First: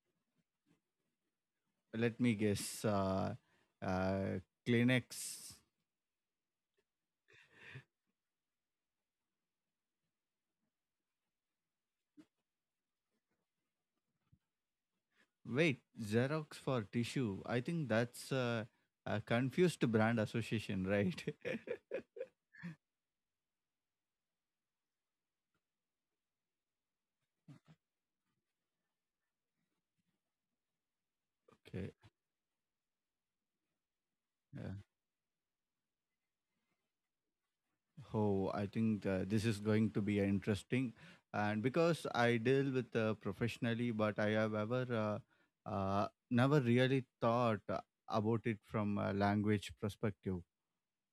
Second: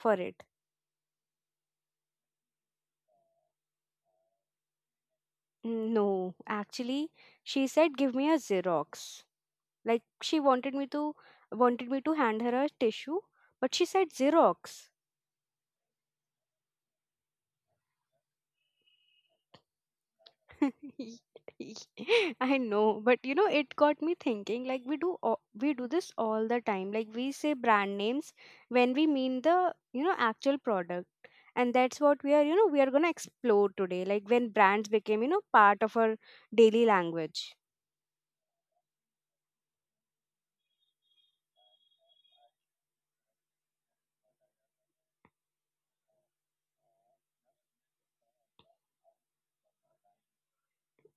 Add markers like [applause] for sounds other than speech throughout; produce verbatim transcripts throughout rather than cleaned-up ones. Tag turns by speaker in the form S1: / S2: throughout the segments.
S1: for it?
S2: let me guess. Uh, uh, Kleenex.
S1: Mm, no, actually she said give me a Xerox. Like she wanted me to wanted me to hand her a tissue, but she said Xerox.
S2: Wait, Xerox for tissue. I think that's uh, a confused brand association, right? [laughs]
S1: [laughs] I know, but you know, it got me thinking. Like we do, all, we do this all the time. Like we say brand names when we mean the you know actual product, and
S2: Okay.
S1: that's what we are. You know, we are gonna explore today. Like when brands became you know part of our daily language.
S2: Oh, I think uh, this is going to be interesting. And because I deal with uh, professionally, but I have ever uh, uh, never really thought uh, about it from a language perspective.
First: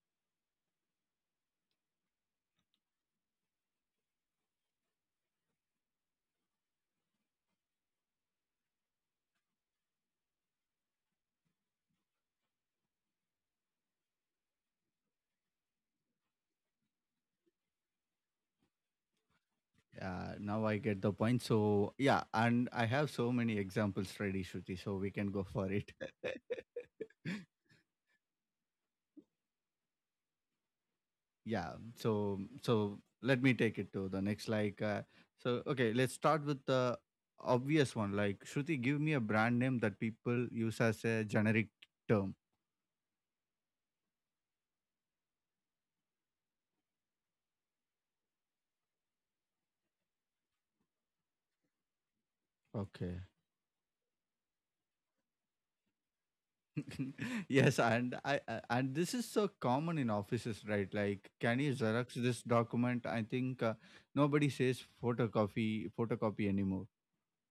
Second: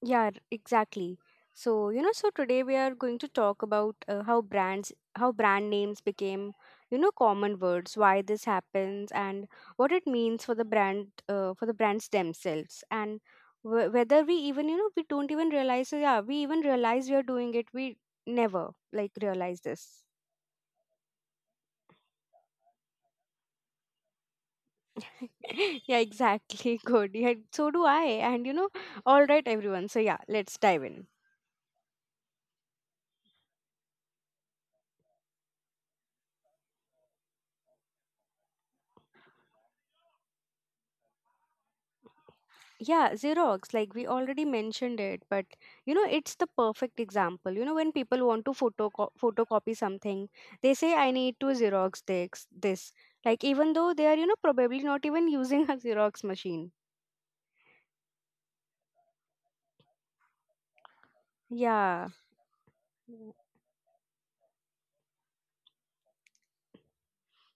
S1: Yeah, r- exactly. So, you know, so today we are going to talk about uh, how brands, how brand names became, you know, common words, why this happens, and what it means for the brand, uh, for the brands themselves, and w- whether we even, you know, we don't even realize, so yeah, we even realize we are doing it. We never like realize this.
S2: Uh, now I get the point. So yeah, and I have so many examples ready, Shruti. So we can go for
S1: [laughs]
S2: it.
S1: yeah, exactly. Good. Yeah,
S2: [laughs]
S1: so do I. And, you know, all right, everyone. So, yeah, let's dive in.
S2: yeah so so let me take it to the next, like uh, so okay let's start with the obvious one, like, Shruti, give me a brand name that people use as a generic term.
S1: Yeah, Xerox, like we already mentioned it, but you know, it's the perfect example. You know, when people want to photoco- photocopy something, they say, I need to Xerox this, this.
S2: Okay.
S1: Like, even though they are, you know, probably not even using a Xerox machine.
S2: [laughs] yes and I, I and this is so common in offices, right? Like, can you
S1: Yeah,
S2: Xerox this document? I think uh, nobody says photocopy photocopy anymore.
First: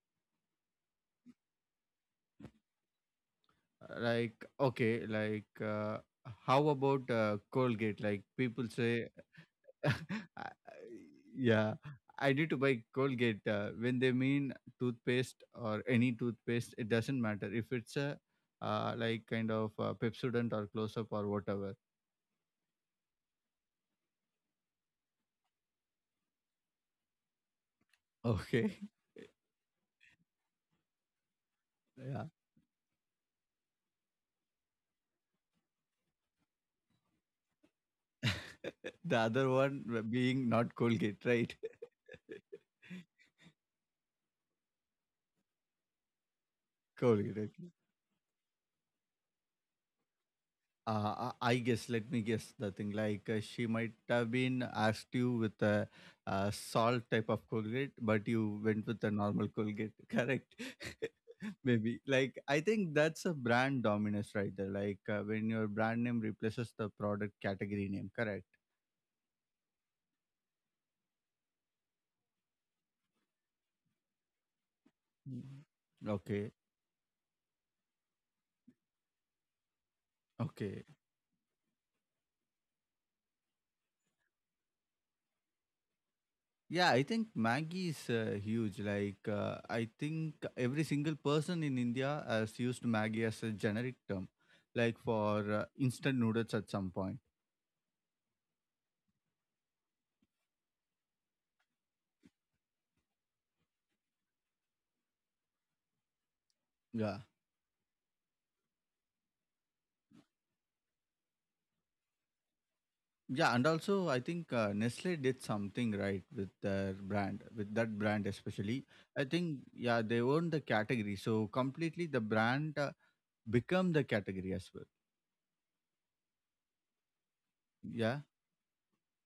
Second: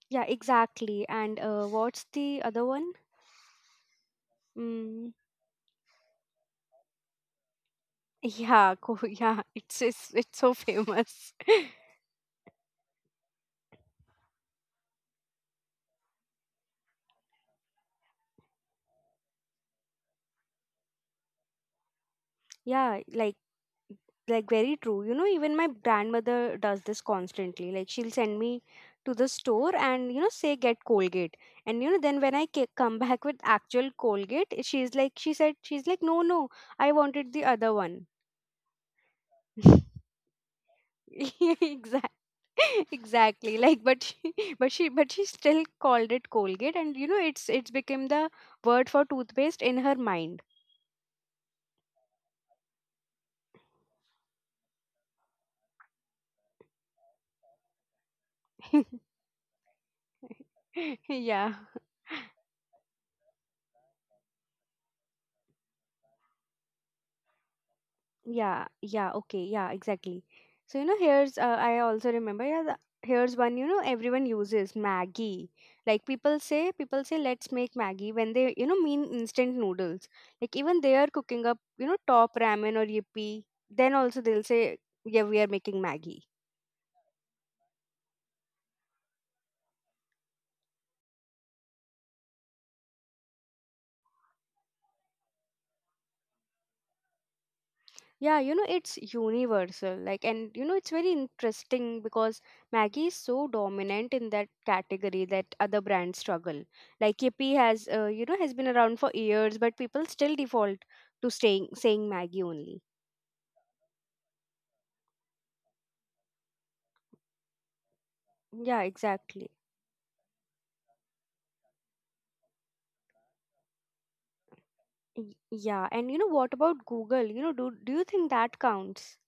S1: yeah, exactly. And uh, what's the other one?
S2: Like, okay,
S1: Mm,
S2: like uh, how about uh, Colgate, like people
S1: yeah, co-
S2: say.
S1: [laughs] yeah, it's,
S2: [laughs]
S1: it's, it's so
S2: I-
S1: famous. [laughs]
S2: yeah, I need to buy Colgate. Uh, when they mean toothpaste or any toothpaste, it doesn't matter if it's a uh, like kind of uh, Pepsodent or Close Up or whatever.
S1: Yeah, like like very true you know even my grandmother does this constantly like she'll send me
S2: Okay.
S1: to the store and you know say get Colgate, and you know
S2: [laughs]
S1: then
S2: Yeah.
S1: when I ca- come back with actual Colgate she's like she said she's like no, no, I wanted the other one.
S2: [laughs] The other one,
S1: [laughs]
S2: uh, being not Colgate, right?
S1: Exactly. [laughs]
S2: [laughs]
S1: Exactly, like but she [laughs] but she but she still called it Colgate, and you know
S2: Colgate.
S1: it's it's
S2: Okay.
S1: become the word for toothpaste in her mind.
S2: Uh, I I guess, let me guess the thing. Like, uh, she might have been asked you with a, uh salt type of Colgate, but you went
S1: [laughs]
S2: with a normal Colgate, [laughs] correct?
S1: yeah.
S2: [laughs] Maybe. Like, I think that's a brand dominance right there. Like, uh, when your brand name replaces the product category name, correct?
S1: Yeah, yeah, okay, yeah, exactly. So, you know, here's, uh, I also remember, yeah, the, here's one, you know, everyone uses Maggie.
S2: Mm.
S1: Like people
S2: Okay.
S1: say, people say, let's make Maggie when they, you know, mean instant noodles. Like
S2: Okay.
S1: even they are cooking up, you know, top ramen or yippee. Then also they'll say, yeah, we are making Maggie.
S2: Yeah, I think Maggie is uh, huge. Like, uh, I think every single person in India has used Maggie as a generic term, like for uh, instant noodles at some point.
S1: Yeah, you know, it's universal. Like, and you know, it's very interesting because Maggie is so dominant in that category that other brands struggle.
S2: Yeah.
S1: Like, Yippee has, uh, you know, has been around for years, but people still default to staying saying Maggie only.
S2: Yeah, and also I think uh, Nestle did something right with their brand, with that brand
S1: Yeah,
S2: especially. I
S1: exactly.
S2: think, yeah, they own the category, so completely the brand uh, become the category as well.
S1: Y- Yeah, and you know, what about Google? You know, do do you
S2: Yeah.
S1: think that counts?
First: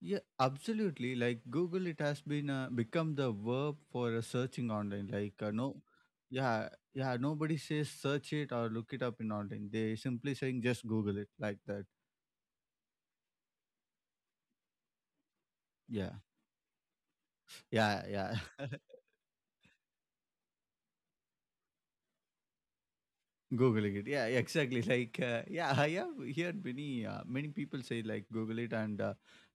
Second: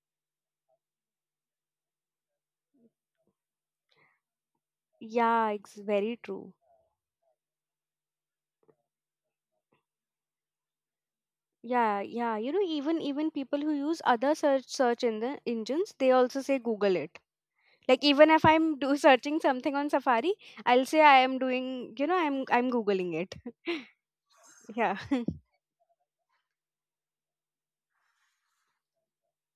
S2: Yeah, absolutely. Like Google, it has been uh, become the verb for uh, searching online. Like
S1: Yeah,
S2: uh,
S1: it's
S2: no,
S1: very true.
S2: yeah, yeah. Nobody says search it or look it up in online. They simply saying just Google it like that.
S1: Yeah, yeah. You know, even even people who use other search search in the engines, they
S2: Yeah,
S1: also say Google it. Like
S2: yeah,
S1: even
S2: yeah.
S1: if I'm
S2: [laughs]
S1: do searching something on Safari, I'll say I am doing, you know, I'm I'm googling it.
S2: Googling it. Yeah,
S1: [laughs]
S2: exactly.
S1: yeah.
S2: Like
S1: [laughs]
S2: uh, yeah, I have heard many uh, many people say like Google it, and uh,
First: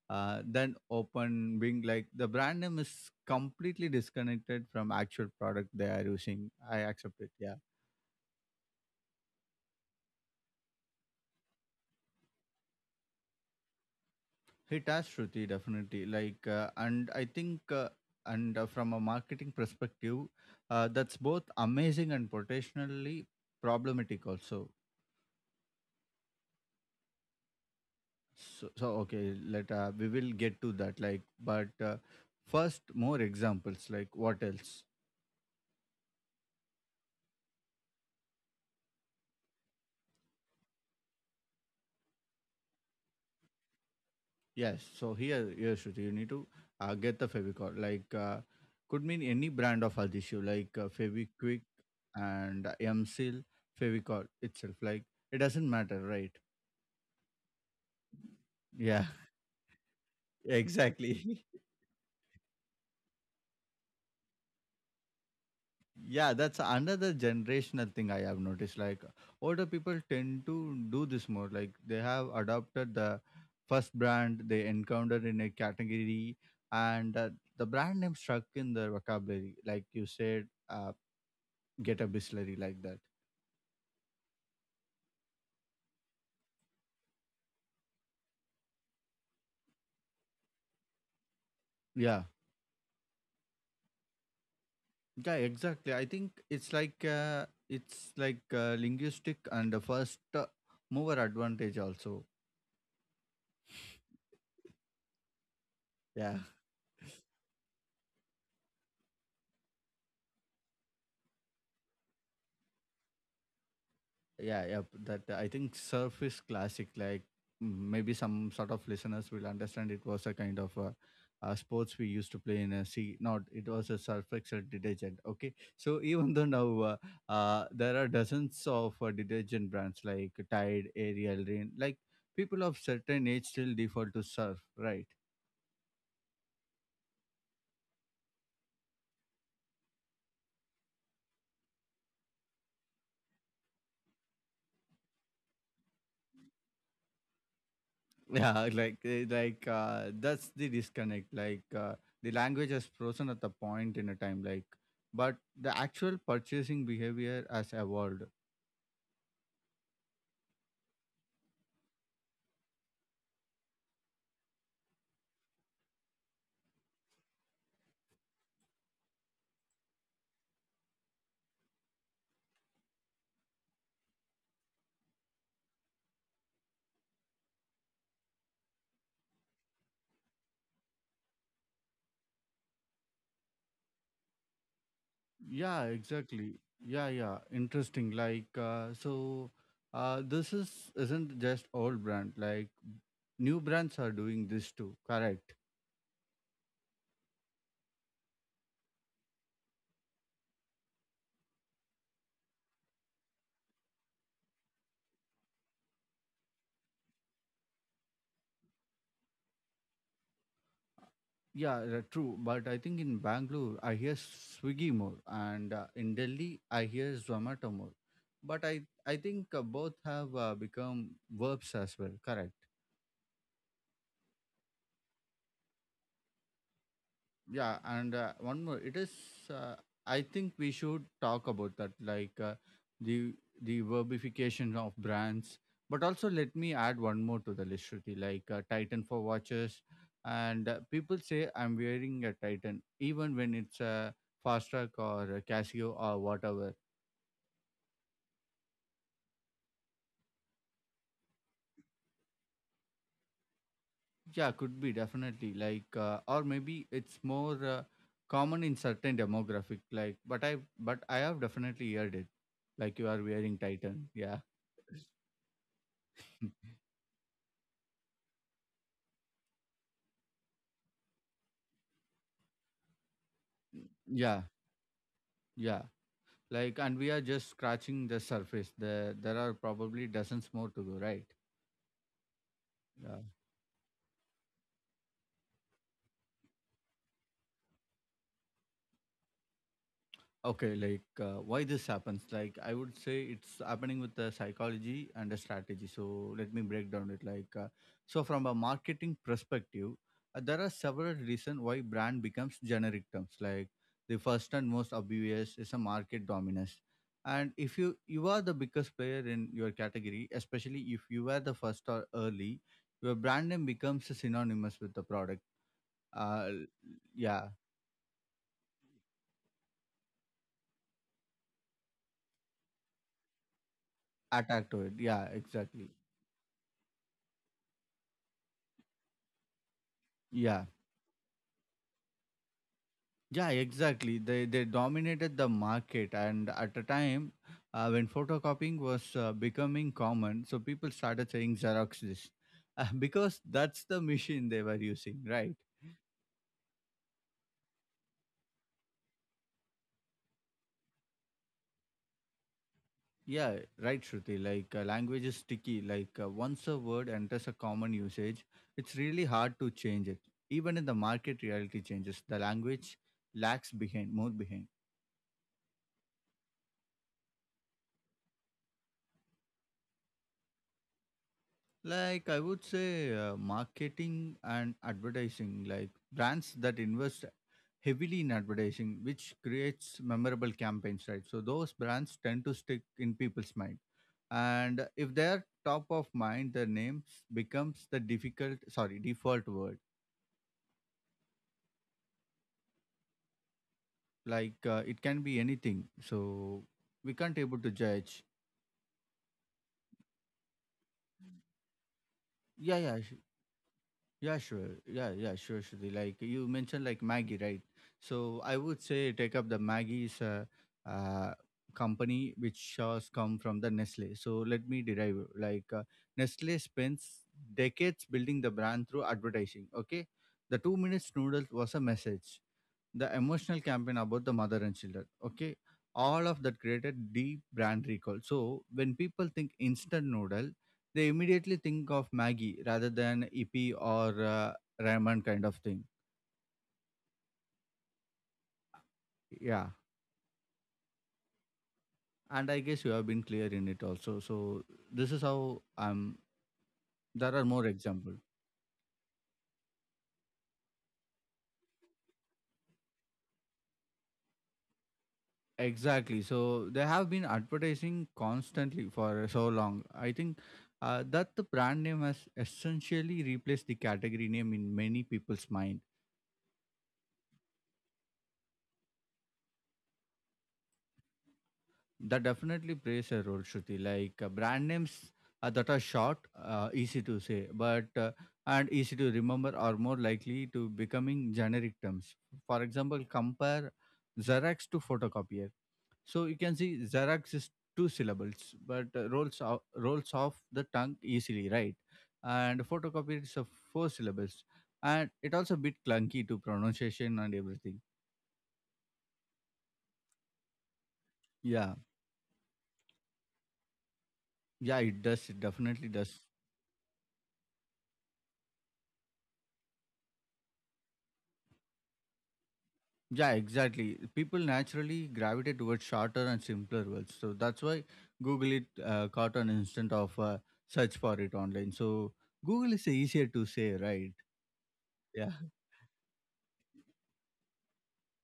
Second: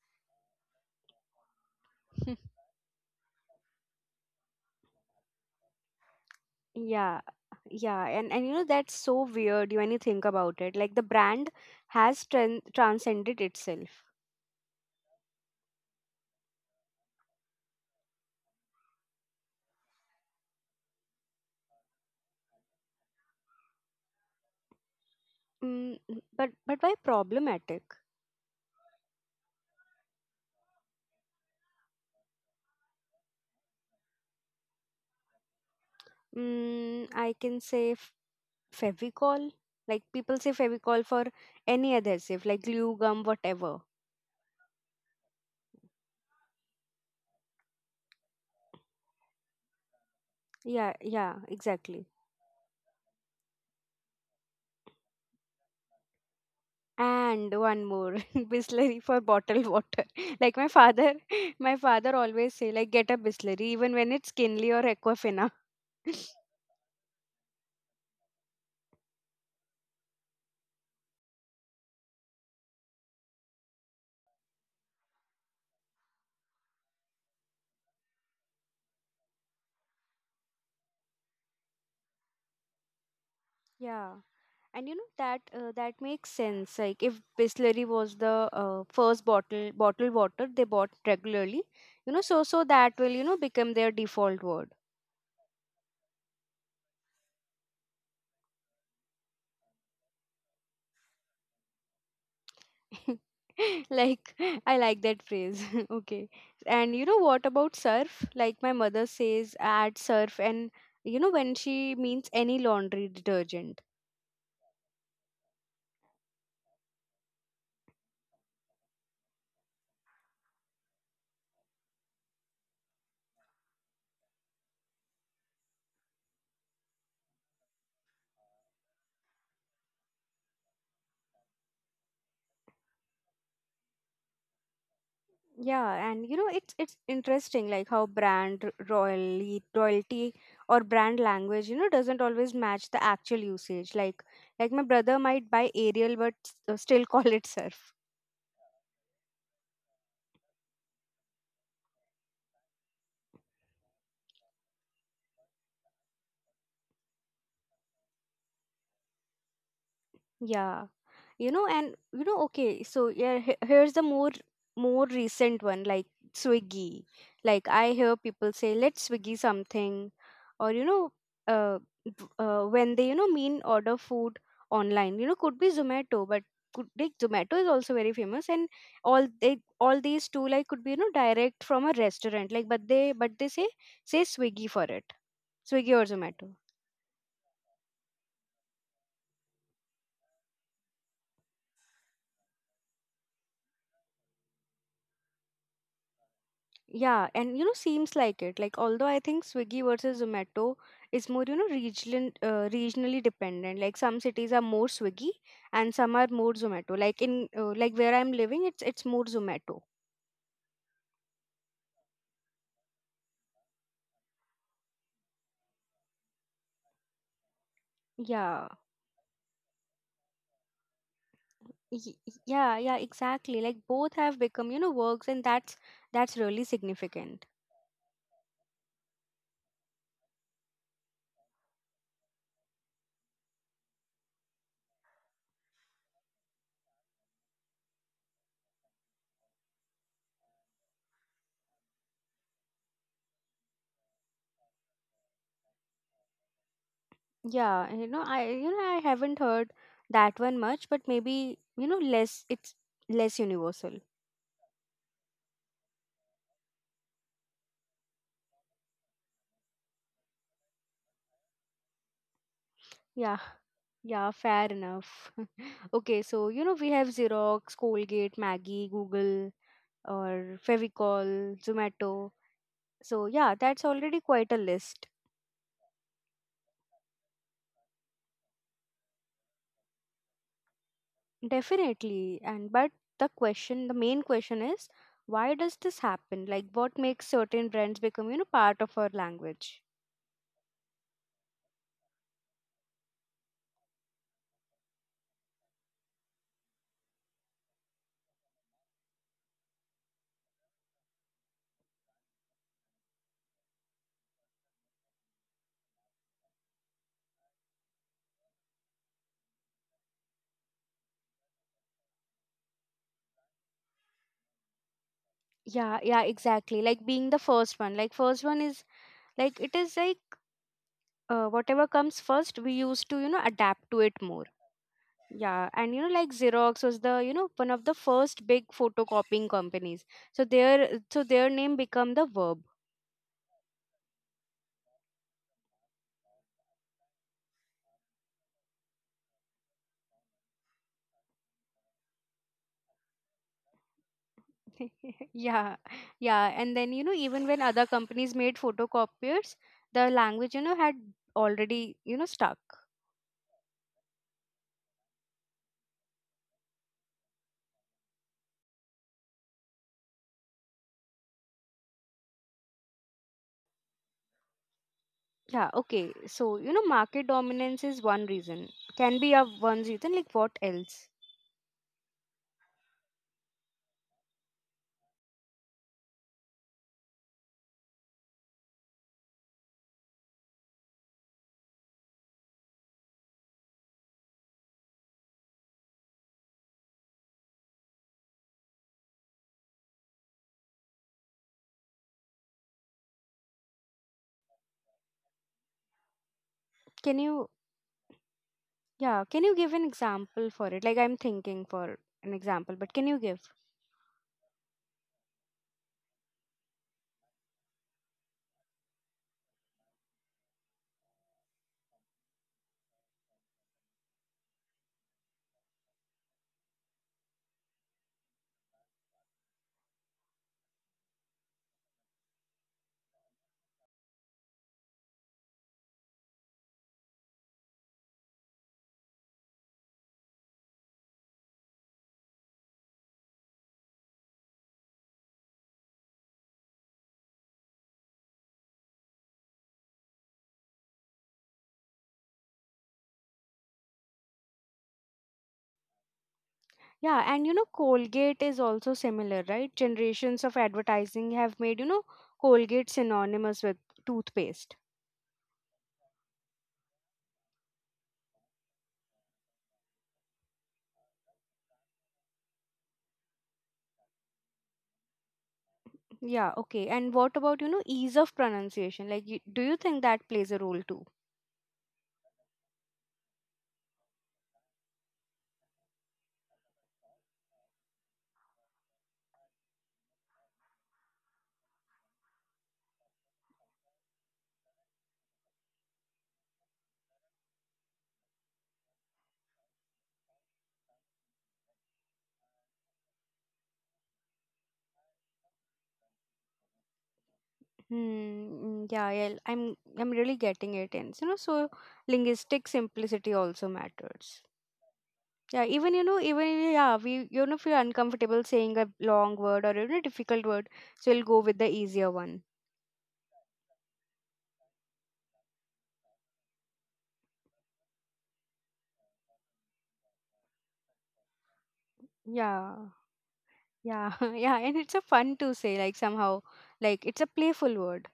S2: uh, then open Bing. Like the brand name is completely disconnected from actual product they are using. I
S1: Yeah.
S2: accept it. Yeah.
S1: Yeah, and and you know that's so weird when you think about it. Like the brand has tran- transcended itself.
S2: It has, Shruti, definitely. Like, uh, and I think, uh, and uh, from a marketing perspective, uh, that's both amazing and potentially problematic also.
S1: Mm, mm, but but why problematic?
S2: So, so okay, let uh, we will get to that. Like, but uh, first, more examples. Like, what else?
S1: Mm, I can say f- Fevicol. Like people say Fevicol for any adhesive, like glue, gum, whatever.
S2: Yes. So here, here, Shruti, you need to uh, get the Fevicol. Like, uh, could mean any brand of adhesive, like uh,
S1: Yeah, yeah,
S2: Feviquick
S1: exactly.
S2: and M Seal, Fevicol itself. Like, it doesn't matter, right?
S1: And one more, [laughs]
S2: Yeah.
S1: Bisleri for bottled water. [laughs] Like my father,
S2: Exactly. [laughs]
S1: [laughs] my father always say like get a Bisleri even when it's Kinley or Aquafina.
S2: Yeah, that's another generational thing I have noticed. Like older people tend to do this more. Like they have adopted the first brand they encountered in a category, and uh, the brand name struck in their vocabulary. Like you said, uh, get a bistlery like that.
S1: Yeah. And you know that uh, that makes sense. Like if Bisleri was the uh, first bottle bottled water they bought regularly, you
S2: Yeah,
S1: know, so so that will you know become their default word.
S2: yeah, exactly. I think it's like uh, it's like uh, linguistic, and the first uh, mover advantage also.
S1: [laughs] Like I like that phrase. [laughs] Okay, and you know what about Surf? Like my mother says add Surf, and you know when she means any laundry detergent.
S2: Yeah, yeah. That, I think, surf is classic. Like, mm, maybe some sort of listeners will understand. It was a kind of a, a sports we used to play in a sea. Not it was a surf excel detergent. Okay, so even though now uh, uh, there are dozens of uh, detergent brands like Tide, Ariel, Rain. Like people of certain age still default to surf, right?
S1: Yeah, and you know it's it's interesting like how brand royalty royalty or brand language you know doesn't always match the actual usage like like my brother might buy Ariel but s- uh, still [laughs] call it Surf.
S2: Yeah. [laughs] Like, eh, like, uh, that's the disconnect, like uh, the language has frozen at the point in a time, like but the actual purchasing behavior has evolved.
S1: Yeah. You know, and you know, okay, so yeah, he- here's the more more recent one, like Swiggy. Like I hear people say, "Let's Swiggy something," or you know, uh, b- uh, when they you know mean order food online. You know, could be Zomato, but could like Zomato is also very famous, and all they all these two like could be you know direct from a restaurant. Like, but they but they say say Swiggy for it,
S2: Yeah,
S1: Swiggy or Zomato.
S2: exactly. Yeah, yeah, interesting. Like, uh, so, uh, this is isn't just old brand, like new brands are doing this too, correct?
S1: Yeah, and you know, seems like it. Like, although I think Swiggy versus Zomato is more, you know, regional, uh, regionally dependent. Like, some cities are more Swiggy and some are more Zomato. Like in, uh, like where I'm living, it's it's more Zomato.
S2: Yeah, uh, true. But I think in Bangalore, I hear Swiggy more, and uh, in Delhi, I hear Zomato more. But
S1: Yeah,
S2: I, I think uh, both have uh, become verbs as well.
S1: y-
S2: Correct.
S1: yeah, yeah, exactly. Like both have become, you know, works, and that's that's really significant.
S2: yeah and uh, one more it is, uh, I think we should talk about that, like uh, the the verbification of brands. But also, let me add one more to the list, Shruti. Like uh, Titan for watches, and uh, people say I'm wearing a Titan even when it's a fast track or a Casio or whatever.
S1: Yeah, and, you know, I you know I haven't heard that one much, but maybe you know less. It's less universal.
S2: Yeah, could be, definitely, like, uh, or maybe it's more uh, common in certain demographic. Like, but I, but I have definitely heard it. Like you are
S1: Yeah,
S2: wearing Titan.
S1: yeah,
S2: Yeah,
S1: fair enough. [laughs] Okay, so you know we have Xerox, Colgate, Maggie, Google, or Fevicol, Zomato. So yeah, that's already
S2: yeah,
S1: quite a list.
S2: yeah. Like, and we are just scratching the surface. There, there are probably dozens more to go, right?
S1: Definitely. And but
S2: Yeah.
S1: the question, the main question is, why does this happen? Like what makes certain brands become, you know, part of our language?
S2: Okay, like, uh, why this happens? Like I would say it's happening with the psychology and the strategy. So let me break down it. Like, uh, so, from a marketing perspective, uh, there are several reasons why brand becomes generic terms. Like the first and most obvious is a market dominance, and if you you are the biggest player in your category, especially if you were the first or early, your brand name becomes synonymous with the product.
S1: Yeah, yeah,
S2: Uh,
S1: exactly. Like being the
S2: yeah,
S1: first one. Like first one is like it is like uh, whatever comes first, we used to, you know, adapt to it more.
S2: attack to it. Yeah,
S1: Yeah,
S2: exactly.
S1: and you know, like Xerox was the you know one of the first big photocopying companies. So
S2: Yeah.
S1: their so their name become the verb.
S2: Yeah, exactly. They they dominated the market, and at a time uh, when photocopying was uh, becoming common, so people started saying Xerox this [laughs] uh, because that's the machine they were using,
S1: [laughs]
S2: right?
S1: yeah, yeah, and then you know even when other companies made photocopiers, the language you know had already you know stuck.
S2: Yeah, right, Shruti. Like, uh, language is sticky. Like, uh, once a word enters a common usage, it's really hard to change it. Even in the market, reality changes. The language lags behind, more behind.
S1: Yeah, okay. So you know, market dominance is one reason. Can be a one reason. Like what else?
S2: Like I would say, uh, marketing and advertising, like brands that invest heavily in advertising, which creates memorable campaigns, right? So those brands tend to stick in people's mind, and if they're top of mind, their names becomes the difficult, sorry, default word. Like, uh, it can be anything, so we
S1: Can
S2: can't
S1: you
S2: able to judge.
S1: yeah? Can you give an example for it? Like I'm thinking for an
S2: Yeah,
S1: example, but
S2: yeah.
S1: can you give?
S2: Yeah, sure. Yeah, yeah, sure, Shruti. Like you mentioned, like Maggie, right? So I would say take up the Maggie's uh, uh, company, which has come from the Nestle. So let me derive. Like, uh, Nestle spends decades building the brand through advertising. Okay, the two minutes noodles was a message, the emotional campaign about the mother and children. Okay, all of that created deep brand recall, so when people think instant noodle, they immediately think of Maggie rather than ippy or uh, ramen kind of thing. Yeah, and I guess you have been clear in it also. So this is how um
S1: Yeah,
S2: There are
S1: and you
S2: more
S1: know,
S2: examples.
S1: Colgate is also similar, right? Generations of advertising have made, you know, Colgate synonymous with toothpaste.
S2: Exactly, so they have been advertising constantly for so long. I think uh, that the brand name has essentially replaced the category name in many people's mind.
S1: Yeah, okay. And what about, you know, ease of pronunciation? Like, you, do you think that plays a role too?
S2: That definitely plays a role, Shruti. Like, uh, brand names uh, that are short, uh, easy to say, but uh, and easy to remember are more likely to becoming generic terms. For example, compare Xerox to photocopier. So you can see Xerox is two syllables, but uh, rolls off, rolls off the tongue easily, right? And photocopier is of four syllables, and it also a bit clunky to pronunciation and everything.
S1: Hmm, mm, yeah, yeah, I'm I'm really getting it. And you know,
S2: Yeah,
S1: so linguistic simplicity also matters.
S2: yeah, it does. It
S1: Yeah,
S2: definitely
S1: even you
S2: does.
S1: know, even yeah, we you know if you're uncomfortable saying a long word or even a difficult word, so we'll go with the easier one.
S2: Yeah, exactly. People naturally gravitate towards shorter and simpler words. So that's why Google it uh, caught an instant of uh, search for it online. So Google
S1: Yeah.
S2: is easier to say, right?
S1: Yeah, [laughs] yeah, and it's a
S2: Yeah.
S1: fun to say like somehow like it's a playful word.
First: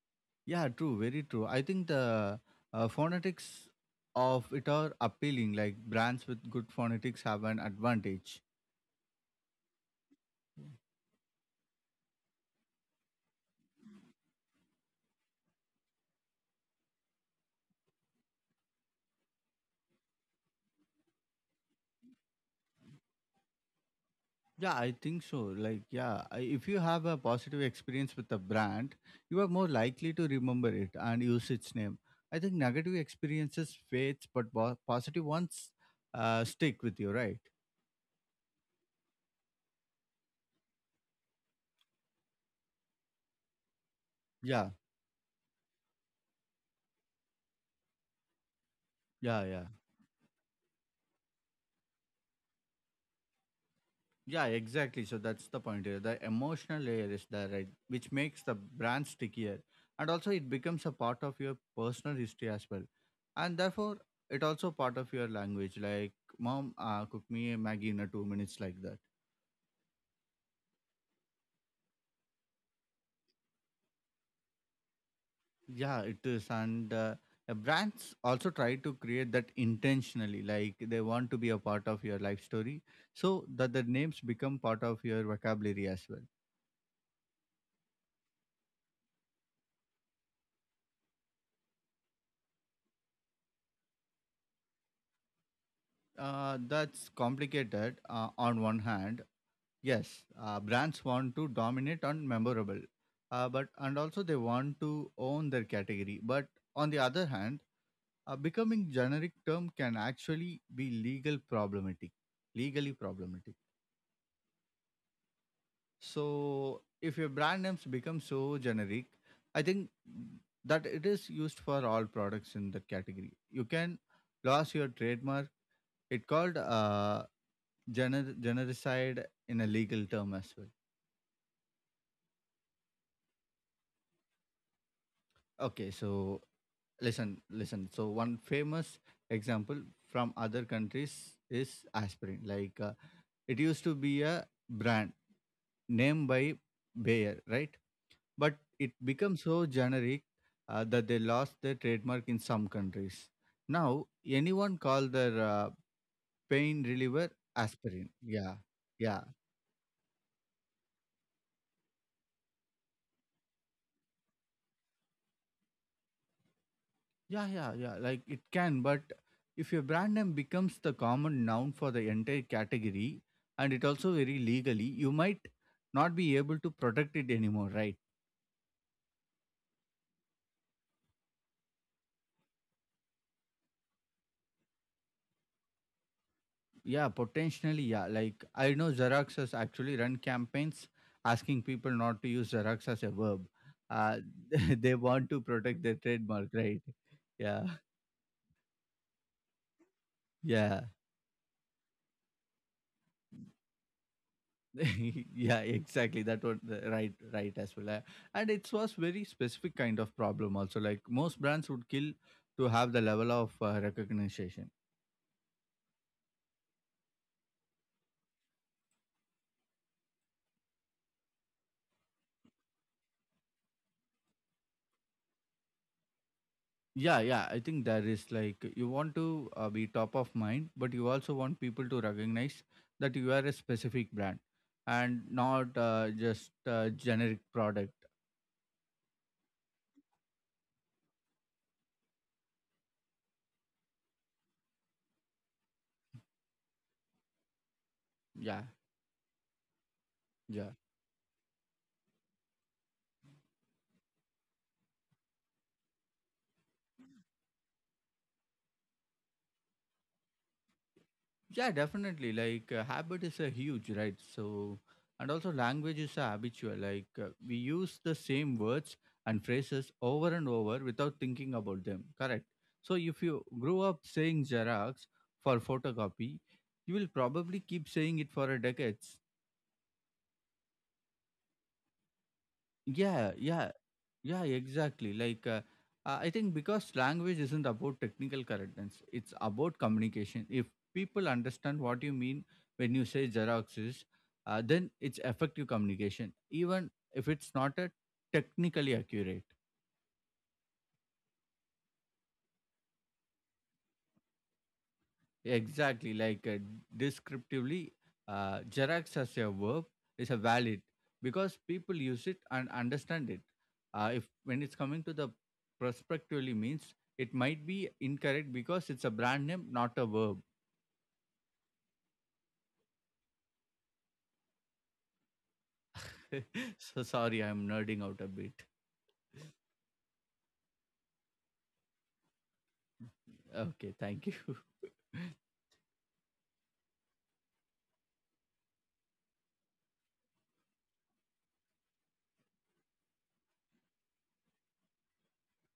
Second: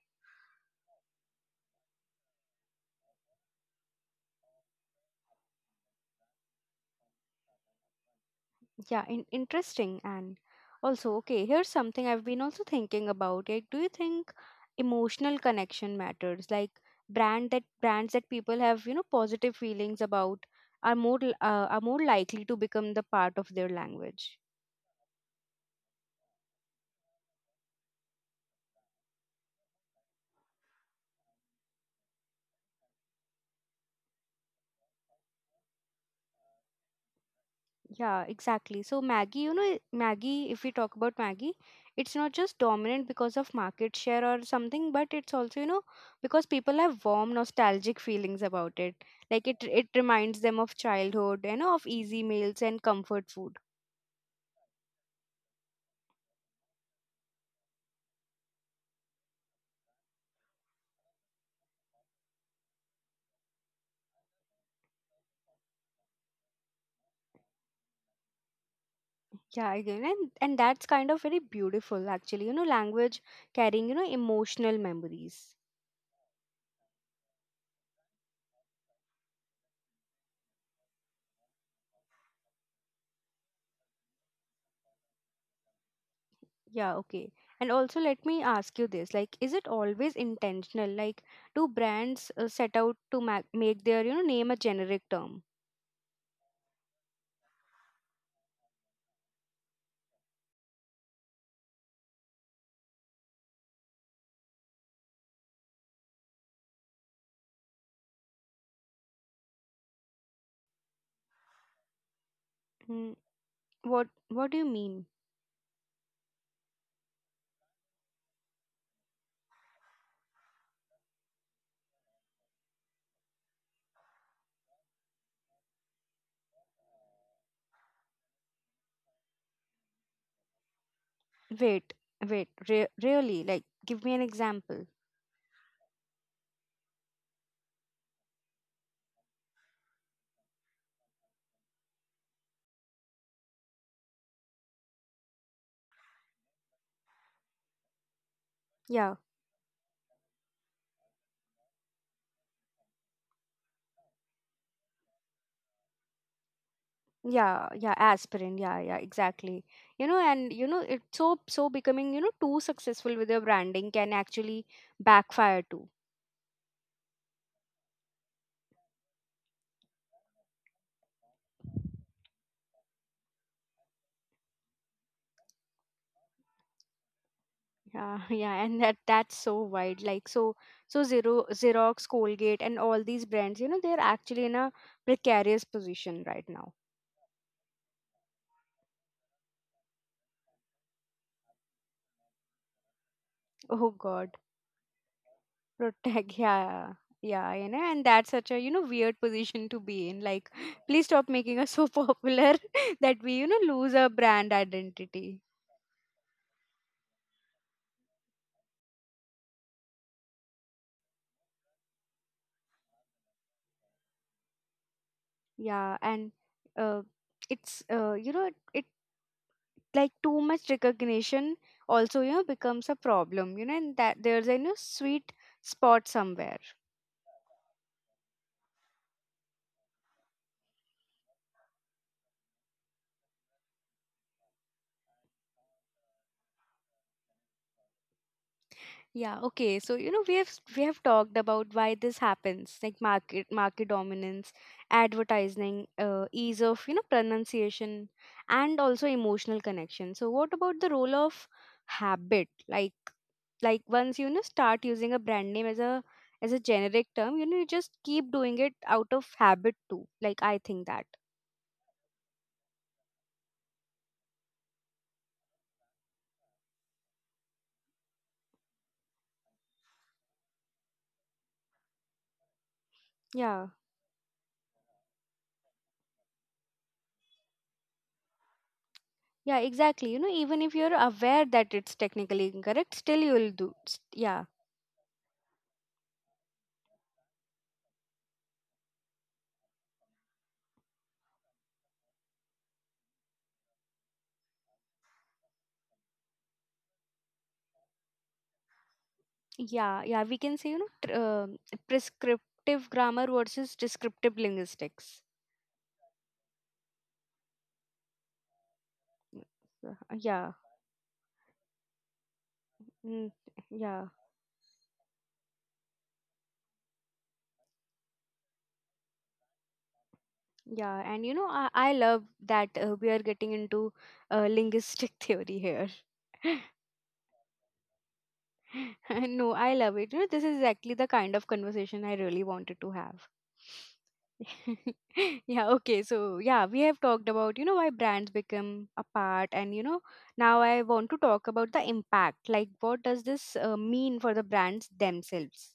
S2: Yeah, true. Very true. I think the uh, phonetics of it are appealing. Like brands with good phonetics have an advantage.
S1: Yeah, in- interesting. And also okay, here's something I've been also thinking about. Like do you think emotional connection matters? Like brand that brands that people have, you know, positive feelings about are more l- uh, are more likely to become the part of their language.
S2: Yeah, I think so. Like, yeah, I- if you have a positive experience with a brand, you are more likely to remember it and use its name. I think negative experiences fades, but bo- positive ones uh, stick with you, right?
S1: Yeah, exactly. So Maggie, you know, Maggie, if we talk about Maggie, it's not just dominant because of market share or
S2: Yeah,
S1: something, but it's also, you know, because people have warm nostalgic feelings about it.
S2: yeah,
S1: Like it
S2: yeah,
S1: it reminds them of childhood, you know, of easy meals and comfort food.
S2: yeah. Exactly. So that's the point here. The emotional layer is there, right? Which makes the brand stickier, and also it becomes a part of your personal history as well, and therefore it also part of your language. Like, mom, uh, cook me a Maggie in a two minutes like that.
S1: Yeah, again, and, and that's kind of very beautiful actually. You know, language carrying, you know, emotional memories.
S2: Yeah, it is. And uh, uh, brands also try to create that intentionally, like they want to be a part of your life story so that the names become part of your vocabulary as well.
S1: Yeah, okay. And also, let me ask you this: like, is it always intentional? Like, do brands uh, set out to ma- make their, you know, name a generic term?
S2: Uh, that's complicated uh, on one hand. Yes, uh, brands want to dominate on memorable, uh, but and also they want to own their category. But on the other hand, uh, becoming generic term can actually be legal problematic, legally
S1: Hmm.
S2: problematic.
S1: what What do you mean?
S2: So if your brand names become so generic, I think that it is used for all products in that category. You can lose your trademark. It called uh, gener- genericide in a legal term as well.
S1: Wait, wait. Re- really? Like, give me an example.
S2: Okay, so listen, listen. So one famous example from other countries is aspirin. Like uh, it used to be a brand name by Bayer, right? But it
S1: Yeah,
S2: becomes so generic uh, that they lost their trademark in some countries. Now, anyone call their uh, pain reliever
S1: yeah, yeah.
S2: aspirin. Yeah,
S1: Aspirin. Yeah, yeah.
S2: yeah,
S1: Exactly. You know, and you know, it's so so becoming, you know, too successful with your branding can actually backfire too.
S2: yeah, yeah, yeah. Like it can, but if your brand name becomes the common noun for the entire category and it also very legally, you might not be able to protect it anymore, right?
S1: Yeah, [laughs] yeah, and that that's so wide. Like so, so Zero, Xerox, Colgate, and all these brands, you know, they're actually in a precarious position right now.
S2: Yeah, potentially, yeah. Like I know Xeroxes actually run campaigns asking people not to use Xerox as a verb.
S1: Oh
S2: Uh,
S1: God.
S2: [laughs] they want to
S1: [laughs]
S2: protect their
S1: Protect.
S2: trademark, right?
S1: Yeah, yeah,
S2: Yeah,
S1: you know, and that's such a you know weird position to be in. Like,
S2: yeah,
S1: [laughs] please stop making us so [laughs] popular that we you know lose our brand
S2: [laughs]
S1: identity.
S2: yeah. Exactly. That was the right, right as well. Uh, And it was very specific kind of problem also. Like most brands would kill to have the level of uh, recognition.
S1: Yeah, and uh, it's uh, you know it like too much recognition, also you know becomes a problem, you know and that there's a, you know, sweet spot somewhere.
S2: Yeah, yeah. I think that is like you want to uh, be top of mind, but you also want people to recognize that you are a specific brand and not uh, just a generic product.
S1: Yeah, okay, so you know we have we have talked about why this happens, like market market dominance, advertising, uh, ease of, you know pronunciation,
S2: Yeah,
S1: and also emotional connection. So what
S2: yeah.
S1: about the role of habit, like like once you, you know start using a brand name as a as a generic term, you know you just keep doing it out of habit too. Like, I think that.
S2: Yeah, definitely. Like uh, habit is a huge, right? So, and also language is a habitual. Like uh, we use the same words and phrases over and over without thinking about them. Correct. So if you
S1: Yeah.
S2: grew up saying Xerox for photocopy, you will probably keep saying it for a decades.
S1: Yeah, exactly. You know, even if you're aware that it's technically incorrect, still
S2: Yeah,
S1: you'll
S2: yeah.
S1: do. s-
S2: Yeah,
S1: Yeah,
S2: exactly. Like, uh, uh, I think because language isn't about technical correctness, it's about communication. If people understand what you mean when you say Xeroxes, uh, then it's effective communication, even if it's not a technically accurate.
S1: yeah, yeah. We can say, you know, tr- um prescriptive grammar versus descriptive linguistics.
S2: Exactly, like uh, descriptively, uh, Xerox as a verb
S1: Mm. uh,
S2: is a
S1: Yeah.
S2: valid because people use it and understand
S1: Mm,
S2: it.
S1: yeah,
S2: Uh, if when it's coming to the prospectively means it might be incorrect because it's a brand name, not a verb.
S1: yeah. And, you know, I, I love that uh, we are getting into uh, linguistic [laughs] theory here. [laughs]
S2: [laughs] So sorry, I'm nerding out a bit.
S1: [laughs] No, I love it. You know, this is exactly the kind of conversation I really wanted to have.
S2: Okay, thank you.
S1: [laughs]
S2: [laughs]
S1: Yeah, okay, so yeah, we have talked about, you know, why brands become a part, and, you know, now I want to talk about the impact. Like, what does this uh, mean for the brands themselves?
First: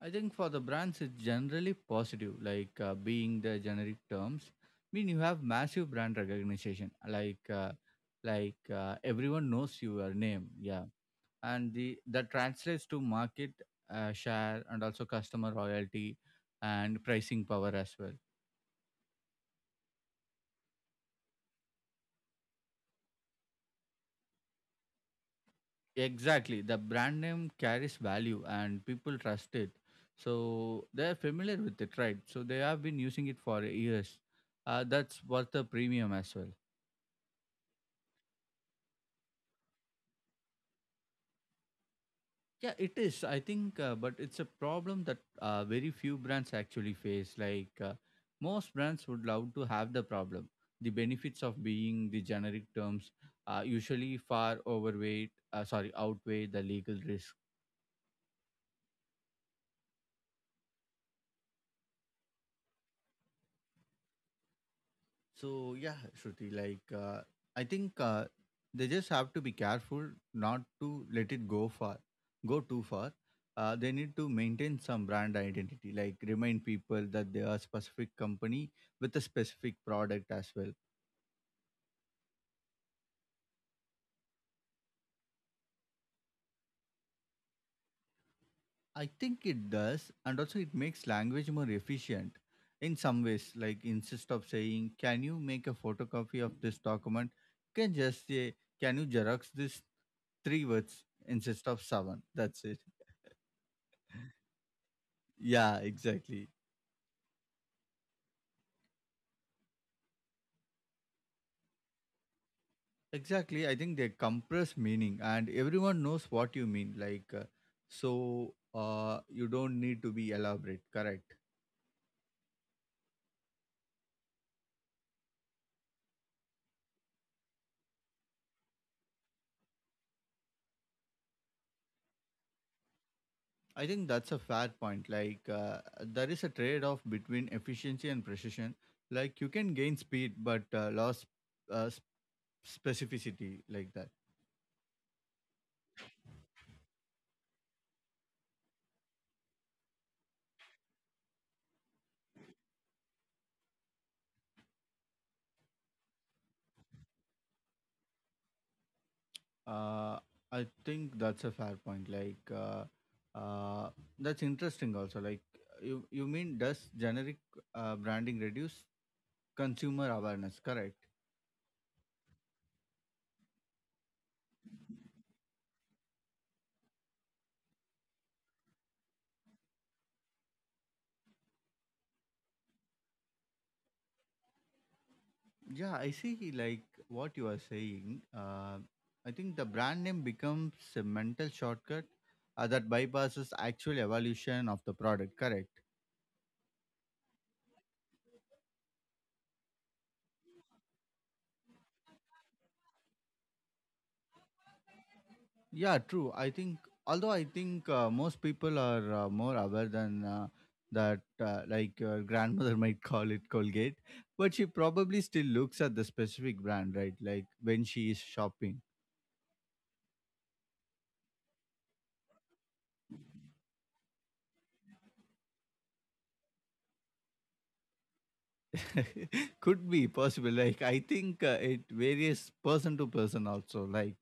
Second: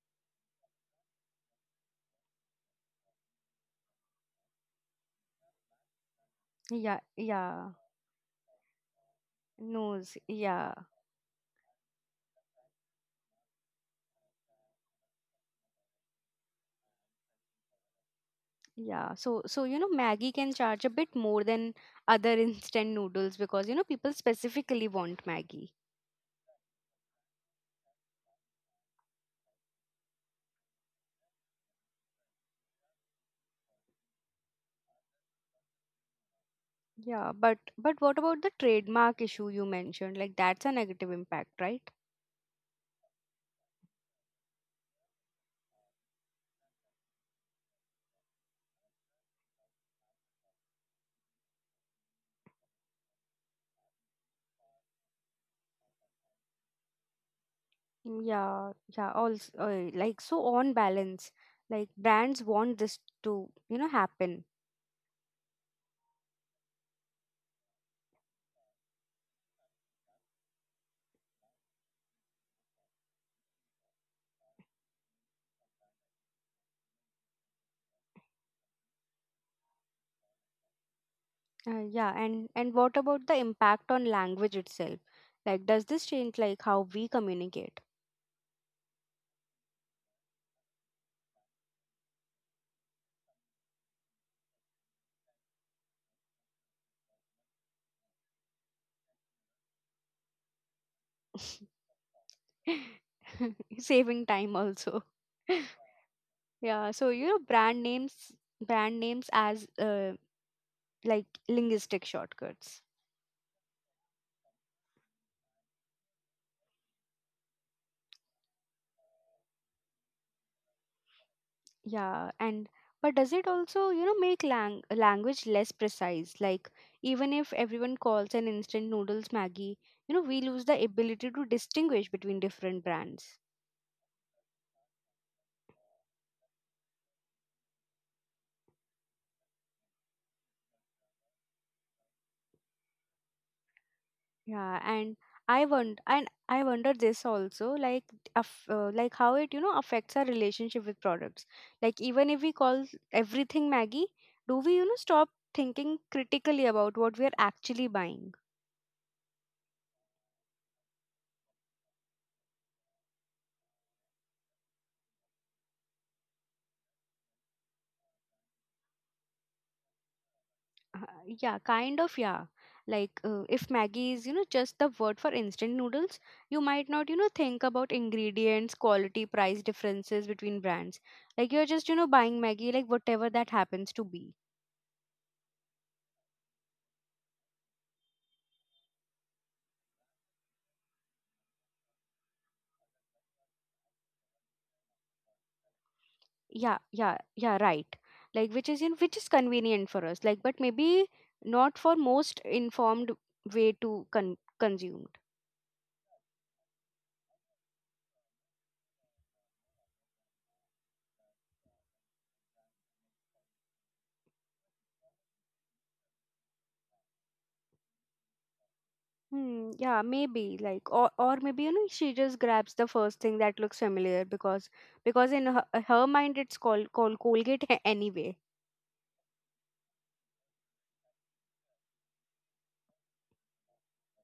S2: I think for the brands, it's generally positive, like uh, being the generic terms. Mean, you have massive brand recognition,
S1: Yeah,
S2: like
S1: yeah,
S2: uh, like uh, everyone knows your
S1: knows,
S2: name,
S1: yeah.
S2: yeah, and the that translates to market uh, share and also customer loyalty and pricing power as well.
S1: Yeah, so so you know Maggie can charge a bit more than other [laughs] instant noodles because, you know people specifically want Maggie.
S2: Exactly, the brand name carries value and people trust it, so they're familiar with it, right? So they have been using it for years. Uh, that's worth the premium as well.
S1: Yeah, but but what about the trademark issue you mentioned? Like, that's a negative impact, right?
S2: Yeah, it is. I think, uh, but it's a problem that uh, very few brands actually face. Like uh, most brands would love to have the problem. The benefits of being the generic terms uh, usually far overweight, uh, sorry, outweigh the legal risks.
S1: Yeah, yeah. Also, uh, like, so on balance, like, brands want this to, you know, happen.
S2: So yeah, Shruti, like uh, I think uh, they just have to be careful not to let it go far, go too far. Uh, they need to maintain some brand identity, like remind people that they are a specific company with a specific product as well.
S1: Uh, yeah, and and what about the impact on language itself? Like, does this change like how we communicate?
S2: I think it does, and also it makes language more efficient in some ways. Like instead of saying, "Can you make a photocopy of this document?" you can just say, "Can you xerox this three words instead of seven?" That's it.
S1: [laughs] Saving time also. [laughs]
S2: Yeah, exactly.
S1: Yeah, so you know, brand names, brand names as uh, like, linguistic shortcuts.
S2: Exactly. I think they compress meaning and everyone knows what you mean. Like, uh, so uh, you don't need to be elaborate, correct?
S1: Yeah, and but does it also, you know, make lang language less precise? Like, even if everyone calls an instant noodles Maggie, you know, we lose the ability to distinguish between different brands.
S2: I think that's a fair point. Like, uh, there is a trade off between efficiency and precision. Like, you can gain speed but uh, lose uh, s- specificity, like that.
S1: Yeah, and I wonder, and I wonder this also, like, aff uh, like how it, you know, affects our relationship with products. Like, even if we call everything Maggie, do we, you know, stop thinking critically about what we are actually buying?
S2: Uh, I think that's a fair point. Like, uh, uh, that's interesting also. Like, you, you mean does generic uh, branding reduce consumer awareness, correct.
S1: Uh, yeah, kind of, yeah. Like, uh, if Maggie is, you know, just the word for instant noodles, you might not, you know, think about ingredients, quality, price differences between brands. Like, you're just, you know, buying Maggie, like, whatever that happens to be.
S2: Yeah, I see like what you are saying. Uh, I think the brand name becomes a mental shortcut uh, that bypasses actual evolution of the product, correct?
S1: Yeah, yeah, yeah, right. Like, which is, in which is convenient for us. Like, but maybe not for most informed way to con- consume.
S2: Yeah, true. I think, although I think uh, most people are uh, more aware than uh, that, uh, like your grandmother [laughs] might call it Colgate, but she probably still looks at the specific brand, right? Like when she is shopping.
S1: Hmm, yeah, maybe. Like, or or maybe, you know, she just grabs the first thing that looks familiar, because because in her, her mind it's called called Colgate. [laughs] A- anyway.
S2: [laughs] Could be possible. Like i think uh, it varies person to person also. like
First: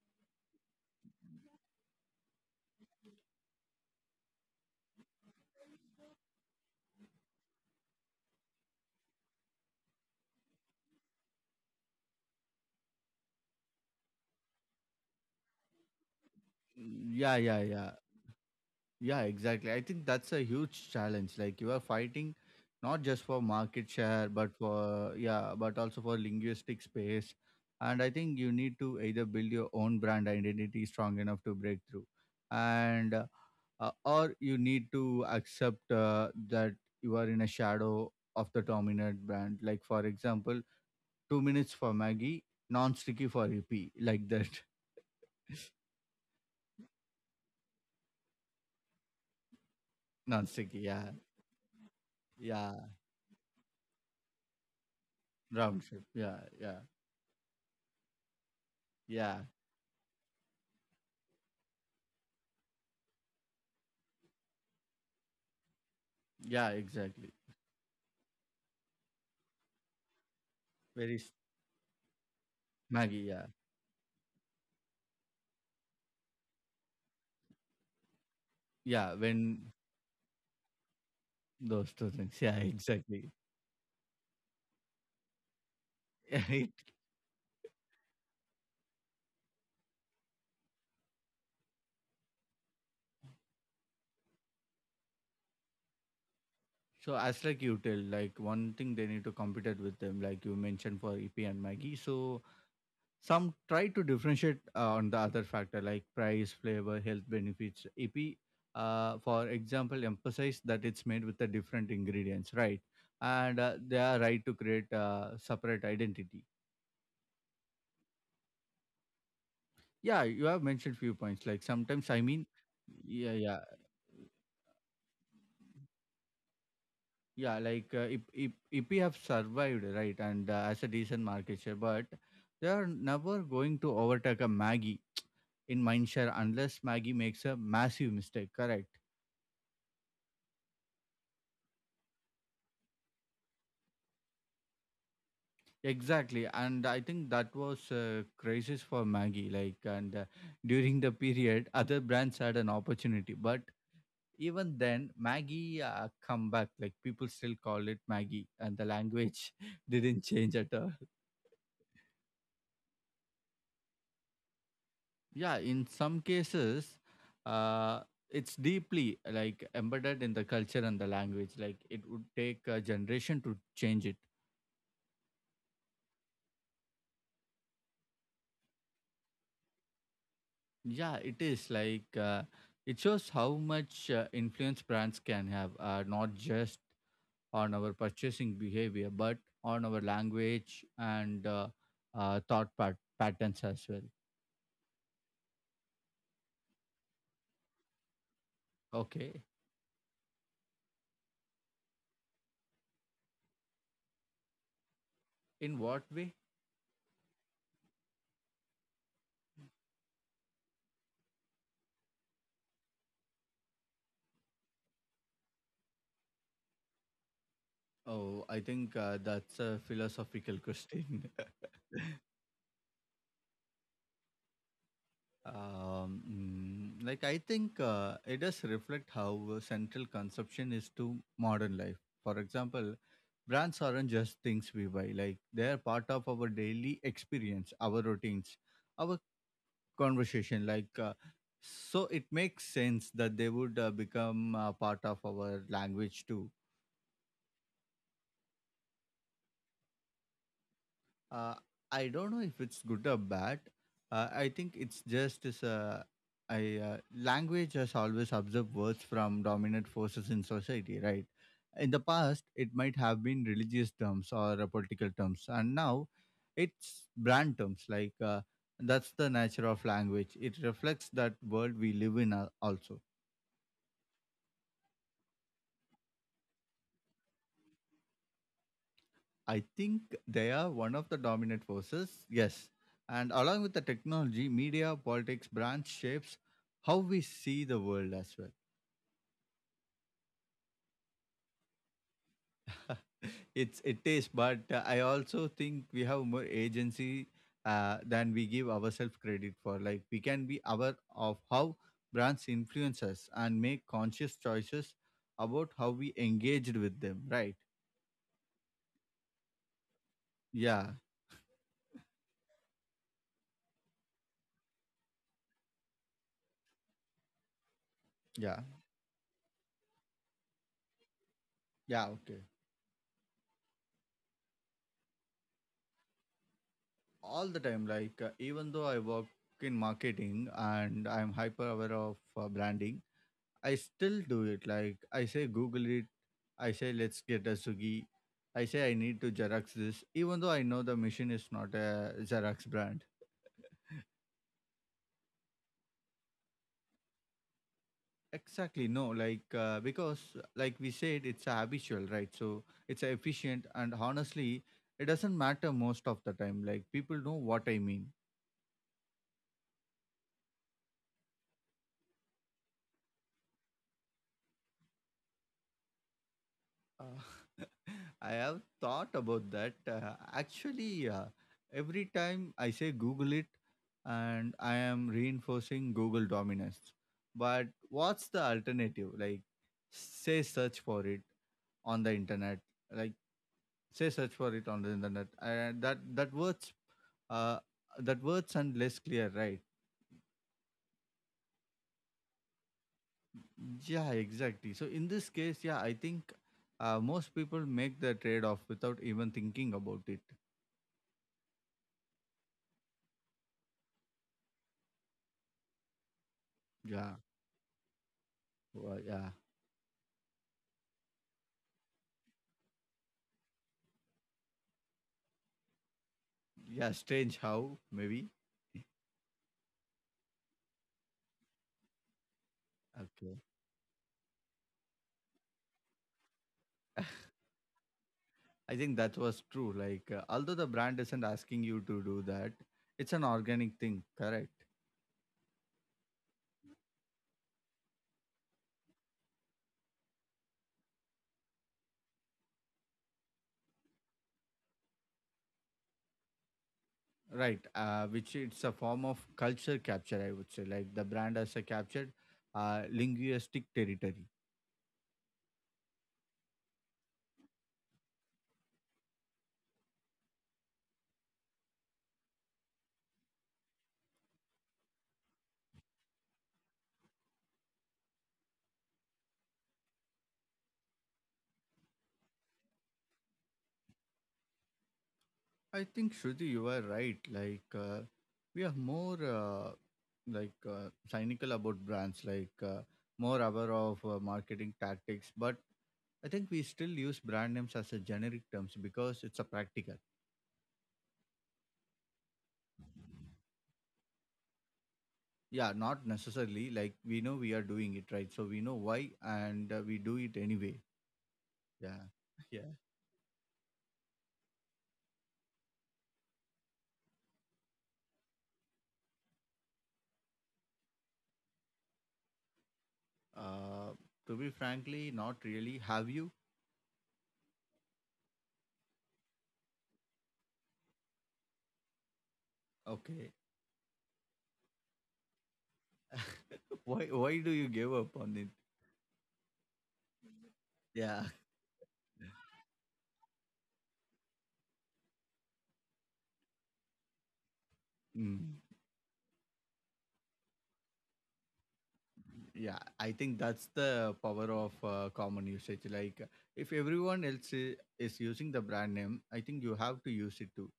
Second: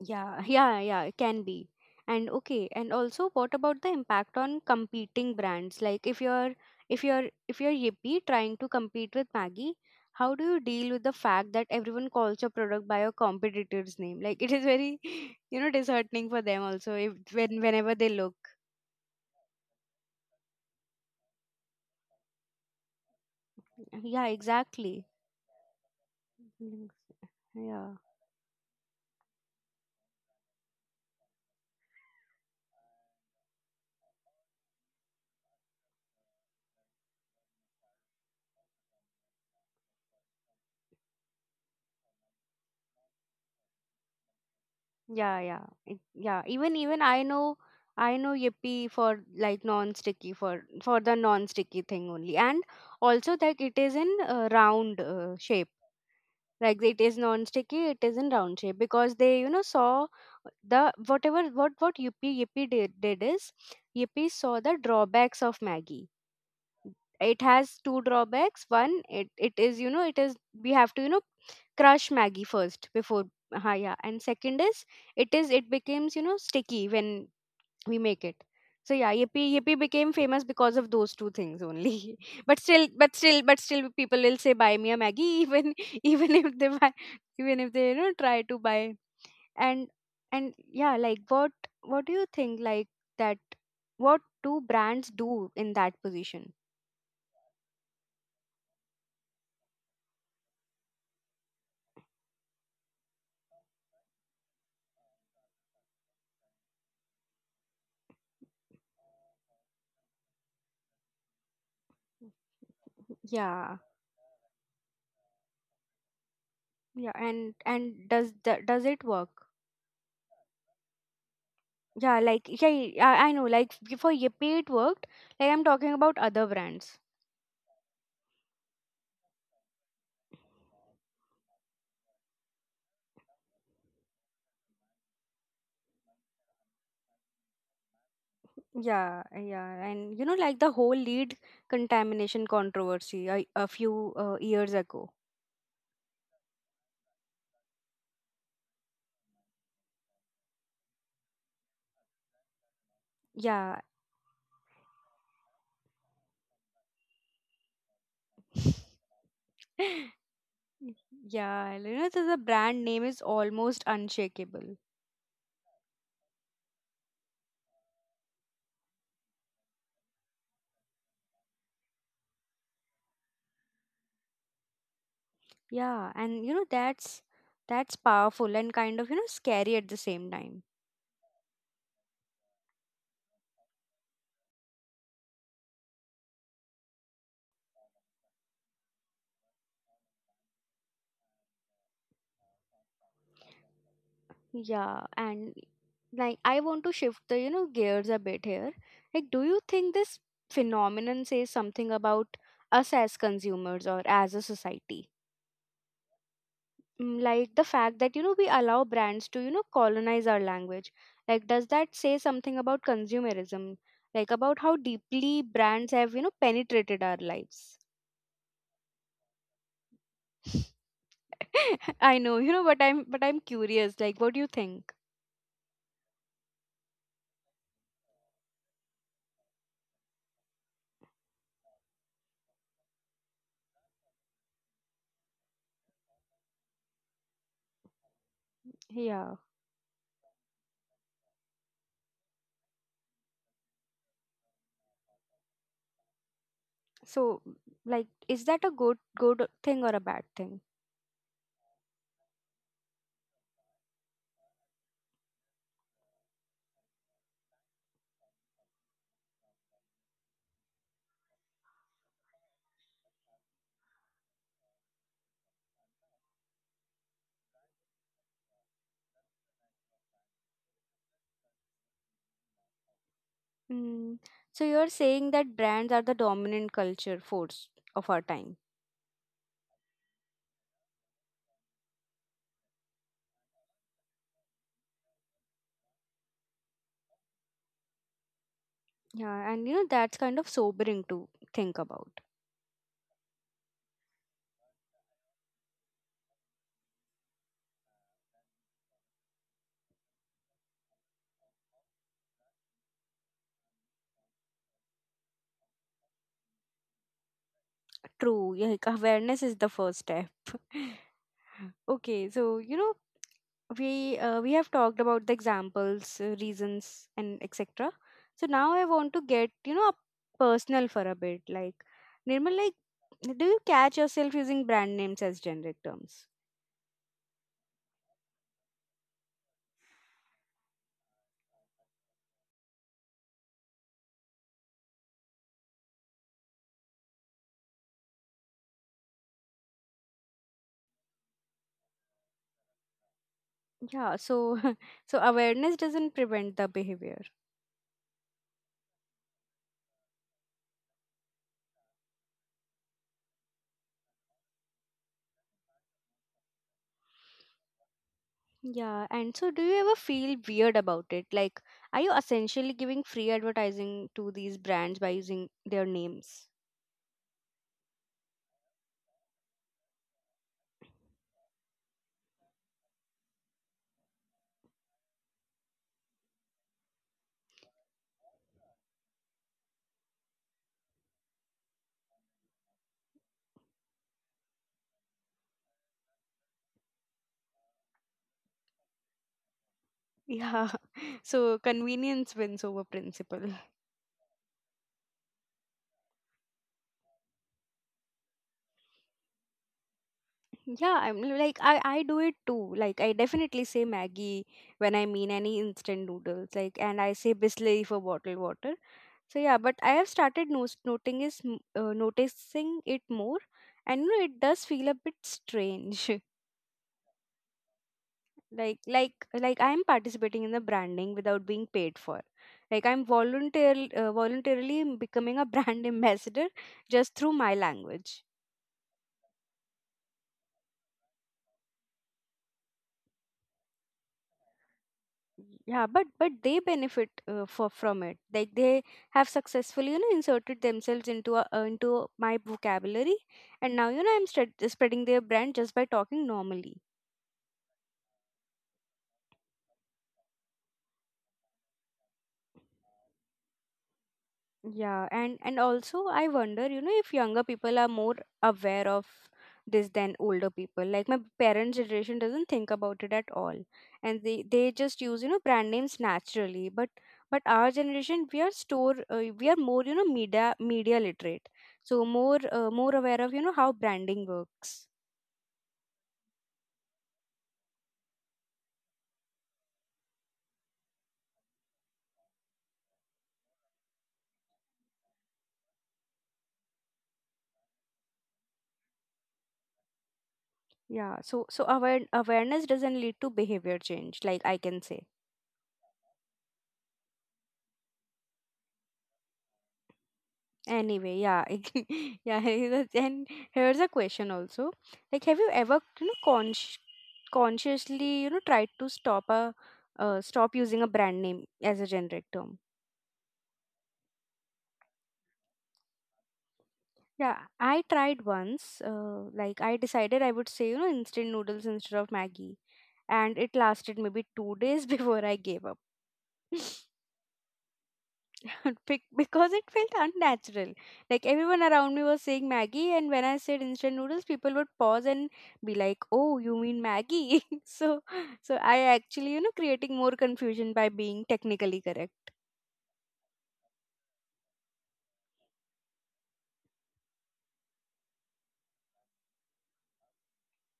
S1: Yeah, yeah, yeah, it can be. And okay, and also, what about the impact on competing brands? Like, if you're if you're if you're Yippee trying to compete with Maggie, how do you deal with the fact that everyone calls your product by your competitor's name? Like, it is very, [laughs] you know, disheartening for them also, if
S2: yeah
S1: when
S2: yeah yeah
S1: whenever they look.
S2: yeah exactly, I think that's a huge challenge, like you are fighting not just for market
S1: Yeah,
S2: share but
S1: exactly.
S2: for yeah but also for linguistic
S1: Mm-hmm.
S2: space.
S1: Yeah,
S2: And I think you need to either build your own brand identity strong enough to break through and uh, uh, or you need to accept uh, that you are in a shadow of the dominant brand, like for example two minutes for Maggie, non-sticky for E P, like that.
S1: yeah, yeah, it,
S2: [laughs]
S1: yeah. Even even I know, I know Yippee for, like, non-sticky, for
S2: Non-sticky,
S1: for
S2: yeah,
S1: the non-sticky thing only, and
S2: yeah,
S1: also that it is in uh, round uh, shape.
S2: round trip, yeah, yeah,
S1: Like, it is non-sticky, it is in round shape because they,
S2: yeah,
S1: you know, saw the whatever, what what Yippee Yippee did, did is Yippee saw the drawbacks of Maggie.
S2: yeah, exactly.
S1: It has two drawbacks. One, it, it is, you know, it is we have to, you
S2: Very
S1: know,
S2: s-
S1: crush Maggie first
S2: Maggie,
S1: before.
S2: yeah,
S1: Ha, yeah, and second is it is it becomes, you know, sticky when we make it. So
S2: yeah.
S1: yeah, yippee
S2: When
S1: Yippee became famous because of those two things
S2: those two
S1: only.
S2: things,
S1: [laughs]
S2: yeah,
S1: But still, but
S2: exactly. [laughs]
S1: still but still people will say buy me a Maggie, even, [laughs] even if they
S2: Right.
S1: buy, even if they, you know, try to buy, and and yeah, like, what, what do you think, like, that, what do brands do in that position?
S2: So as like you tell, like one thing they need to compete it with them, like you mentioned for E P and Maggie. So some try to differentiate uh, on the other factor like price, flavor, health benefits. E P, uh, for example, emphasize that it's made with the different ingredients, right? And uh,
S1: Yeah.
S2: they are right to create a separate identity.
S1: Yeah, and and does that does it work?
S2: Yeah, you have mentioned few points. Like sometimes,
S1: Yeah,
S2: I mean,
S1: like, yeah, I, I
S2: yeah,
S1: know.
S2: yeah,
S1: Like, for Yippee, it worked. Like, I'm talking about other brands.
S2: yeah. Like uh, if if if we have survived, right, and uh, as a decent market share, but they are never going to overtake a Maggie in mind share unless Maggie makes a massive mistake. Correct.
S1: Yeah, yeah, and you know, like the whole lead contamination controversy, a, a few uh, years ago.
S2: Exactly, and I think that was a crisis for Maggie. Like, and uh, during the period, other brands had an opportunity, but
S1: Yeah,
S2: even then, Maggie uh, come back. Like people still call it Maggie, and the
S1: [laughs]
S2: language [laughs] didn't change at all.
S1: yeah, you know, the the brand name is almost unshakable.
S2: Yeah, in some cases, uh, it's deeply like embedded in the culture and the language. Like it would take a generation to change it.
S1: Yeah, and you know, that's that's powerful, and kind of, you know, scary at the same time.
S2: Yeah, it is. Like uh, it shows how much uh, influence brands can have, uh, not just on our purchasing behavior, but on our language and uh, uh, thought pat- patterns as well.
S1: Yeah, and like, I want to shift the, you know, gears a bit here. Like, do
S2: Okay,
S1: you think this phenomenon says something about us as consumers or as a society?
S2: in what way?
S1: Mm. Like, the fact that, you know, we allow brands to, you know, colonize our language. Like, does that say something about consumerism? Like, about how deeply brands have, you know, penetrated our lives.
S2: Oh, I think uh, that's a philosophical question.
S1: [laughs] I
S2: [laughs]
S1: know, you know, but I'm but I'm curious. Like, what do you think?
S2: um, mm, like I think uh, it does reflect how uh, central consumption is to modern life. For example, brands aren't just things we buy, like they're part of our daily experience, our routines, our
S1: Yeah.
S2: conversation. Like uh, so it makes sense that they would uh, become uh, part of our language too.
S1: So, like, is that a good good thing or a bad thing?
S2: Uh, I don't know if it's good or bad. Uh, I think it's just as a I uh, language has always observed words from dominant forces in society, right? In the past, it might have been religious terms or uh, political terms, and now it's brand terms. Like uh, that's the nature of language. It reflects that world we live in uh, also.
S1: Mm. So you're saying that brands are the dominant culture force of our time.
S2: I think they are one of the dominant forces, yes. And along with the technology, media, politics, brands shapes how we see the world as well.
S1: Yeah, and you know, that's kind of sobering to think about.
S2: [laughs] It's it is, but uh, I also think we have more agency uh, than we give ourselves credit for. Like we can be aware of how brands influence us and make conscious choices about how we engaged with them, right?
S1: True, yeah, like, awareness is the first step.
S2: Yeah.
S1: [laughs] Okay, so you know, we uh, we have talked about the examples, uh, reasons, and et cetera. So
S2: Yeah.
S1: now I want to get, you know, personal for a bit. Like,
S2: Yeah. Okay.
S1: Nirmal, like, do you catch yourself using brand names as generic terms?
S2: All the time. Like uh, even though I work in marketing and I'm hyper aware of uh, branding, I still do it. Like I say google it, I say let's get a sugi, I say I need to xerox this, even though I know the machine is not a xerox brand.
S1: Yeah, so, [laughs] so awareness doesn't prevent the behavior.
S2: Exactly, no. Like uh, because like we said, it's habitual, right? So it's efficient, and honestly it doesn't matter most of the time. Like people know what I mean.
S1: Yeah, and so do you ever feel weird about it? Like, are you essentially giving free advertising to these brands by using their names?
S2: Uh, [laughs] I have thought about that. Uh, actually, uh, every time I say Google it, and I am reinforcing Google dominance. But what's the alternative? Like, say search for it on the internet. Like, say search for it on the internet. Uh, that that words, uh, that words and less clear, right?
S1: Yeah, [laughs] so convenience wins over principle.
S2: Yeah, exactly. So in this case, yeah, I think uh, most people make the trade off without even thinking about it.
S1: Yeah, I'm l- like I I do it too. Like, I definitely say Maggie when I mean any instant noodles. Like, and I
S2: Yeah.
S1: say Bisley for bottled water.
S2: Well, yeah,
S1: So yeah, but I have started no- noting is m- uh, noticing it more, and you know, it does feel a bit strange. [laughs]
S2: yeah, strange how, maybe.
S1: like like like, I'm participating in the branding without being paid for. Like, I'm
S2: Okay.
S1: voluntarily, uh, voluntarily becoming a [laughs] brand ambassador just through my language.
S2: I think that was true. Like, uh, although the brand isn't asking you to do that, it's an organic thing, correct?
S1: Yeah, but but they benefit, uh, for from it, like they have successfully, you know, inserted themselves into a, uh, into my vocabulary. And now, you know, I'm stre- spreading their brand just by talking normally.
S2: Right. Uh, which it's a form of culture capture, I would say. Like, the brand has a captured uh, linguistic territory.
S1: Yeah, and and also, I wonder, you know, if younger people are more aware of this than older people. Like, my parents' generation doesn't think about it at all, and they they just use, you know, brand names naturally. But but our generation, we are store uh, we are more, you know, media media literate, so more uh, more aware of, you know, how branding works.
S2: I think Shruti, you are right. Like uh, we are more uh, like uh, cynical about brands, like uh, more aware of uh, marketing tactics. But I think we still use brand names as a generic terms because it's a practical.
S1: Yeah, so so aware awareness doesn't lead to behavior change, like, I can say.
S2: Yeah, not necessarily. Like we know we are doing it right, so we know why, and uh, we do it anyway.
S1: Anyway, yeah, [laughs]
S2: Yeah.
S1: I- yeah.
S2: [laughs] Yeah.
S1: [laughs] And here's a question also. Like, have you ever, you know, consci- consciously, you know, tried to stop a, uh, stop using a brand name as a generic term?
S2: Uh, to be frankly, not really. Have you?
S1: Yeah, I tried once. Uh, like, I decided I would say, you know, instant noodles instead of Maggie,
S2: Okay.
S1: and it lasted maybe two days [laughs] before I gave up.
S2: [laughs] Why? Why do you give up on it?
S1: [laughs] Bec- because it felt unnatural. Like,
S2: Yeah.
S1: everyone around me was saying Maggie, and when I said instant noodles, people would pause and be like, "Oh, you mean Maggie?" [laughs] so, so
S2: Mm.
S1: I actually, you know, creating more confusion by being technically correct.
S2: Yeah, I think that's the power of uh, common usage. Like, if everyone else is, is using the brand name, I think you have to use it too,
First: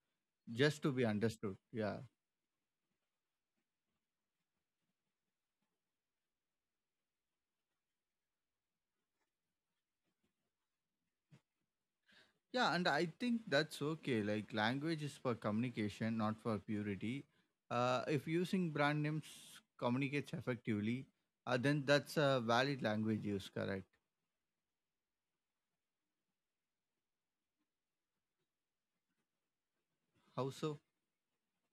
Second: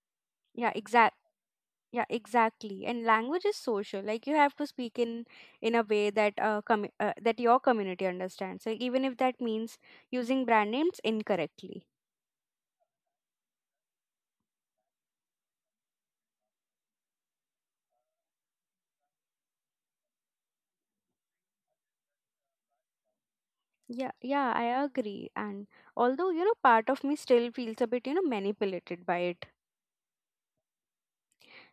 S1: Yeah,
S2: just to be
S1: exact.
S2: understood. Yeah.
S1: Yeah, exactly. And language is social. Like, you have to speak in in a way that uh, com- uh that your community understands. So even if that means using brand names incorrectly.
S2: Yeah, and I think that's okay. Like, language is for communication, not for purity. Uh, if using brand names communicates effectively, uh, then that's a valid language use, correct?
S1: Yeah, yeah, I agree. And although, you know, part of me still feels a bit, you know, manipulated by it.
S2: How so?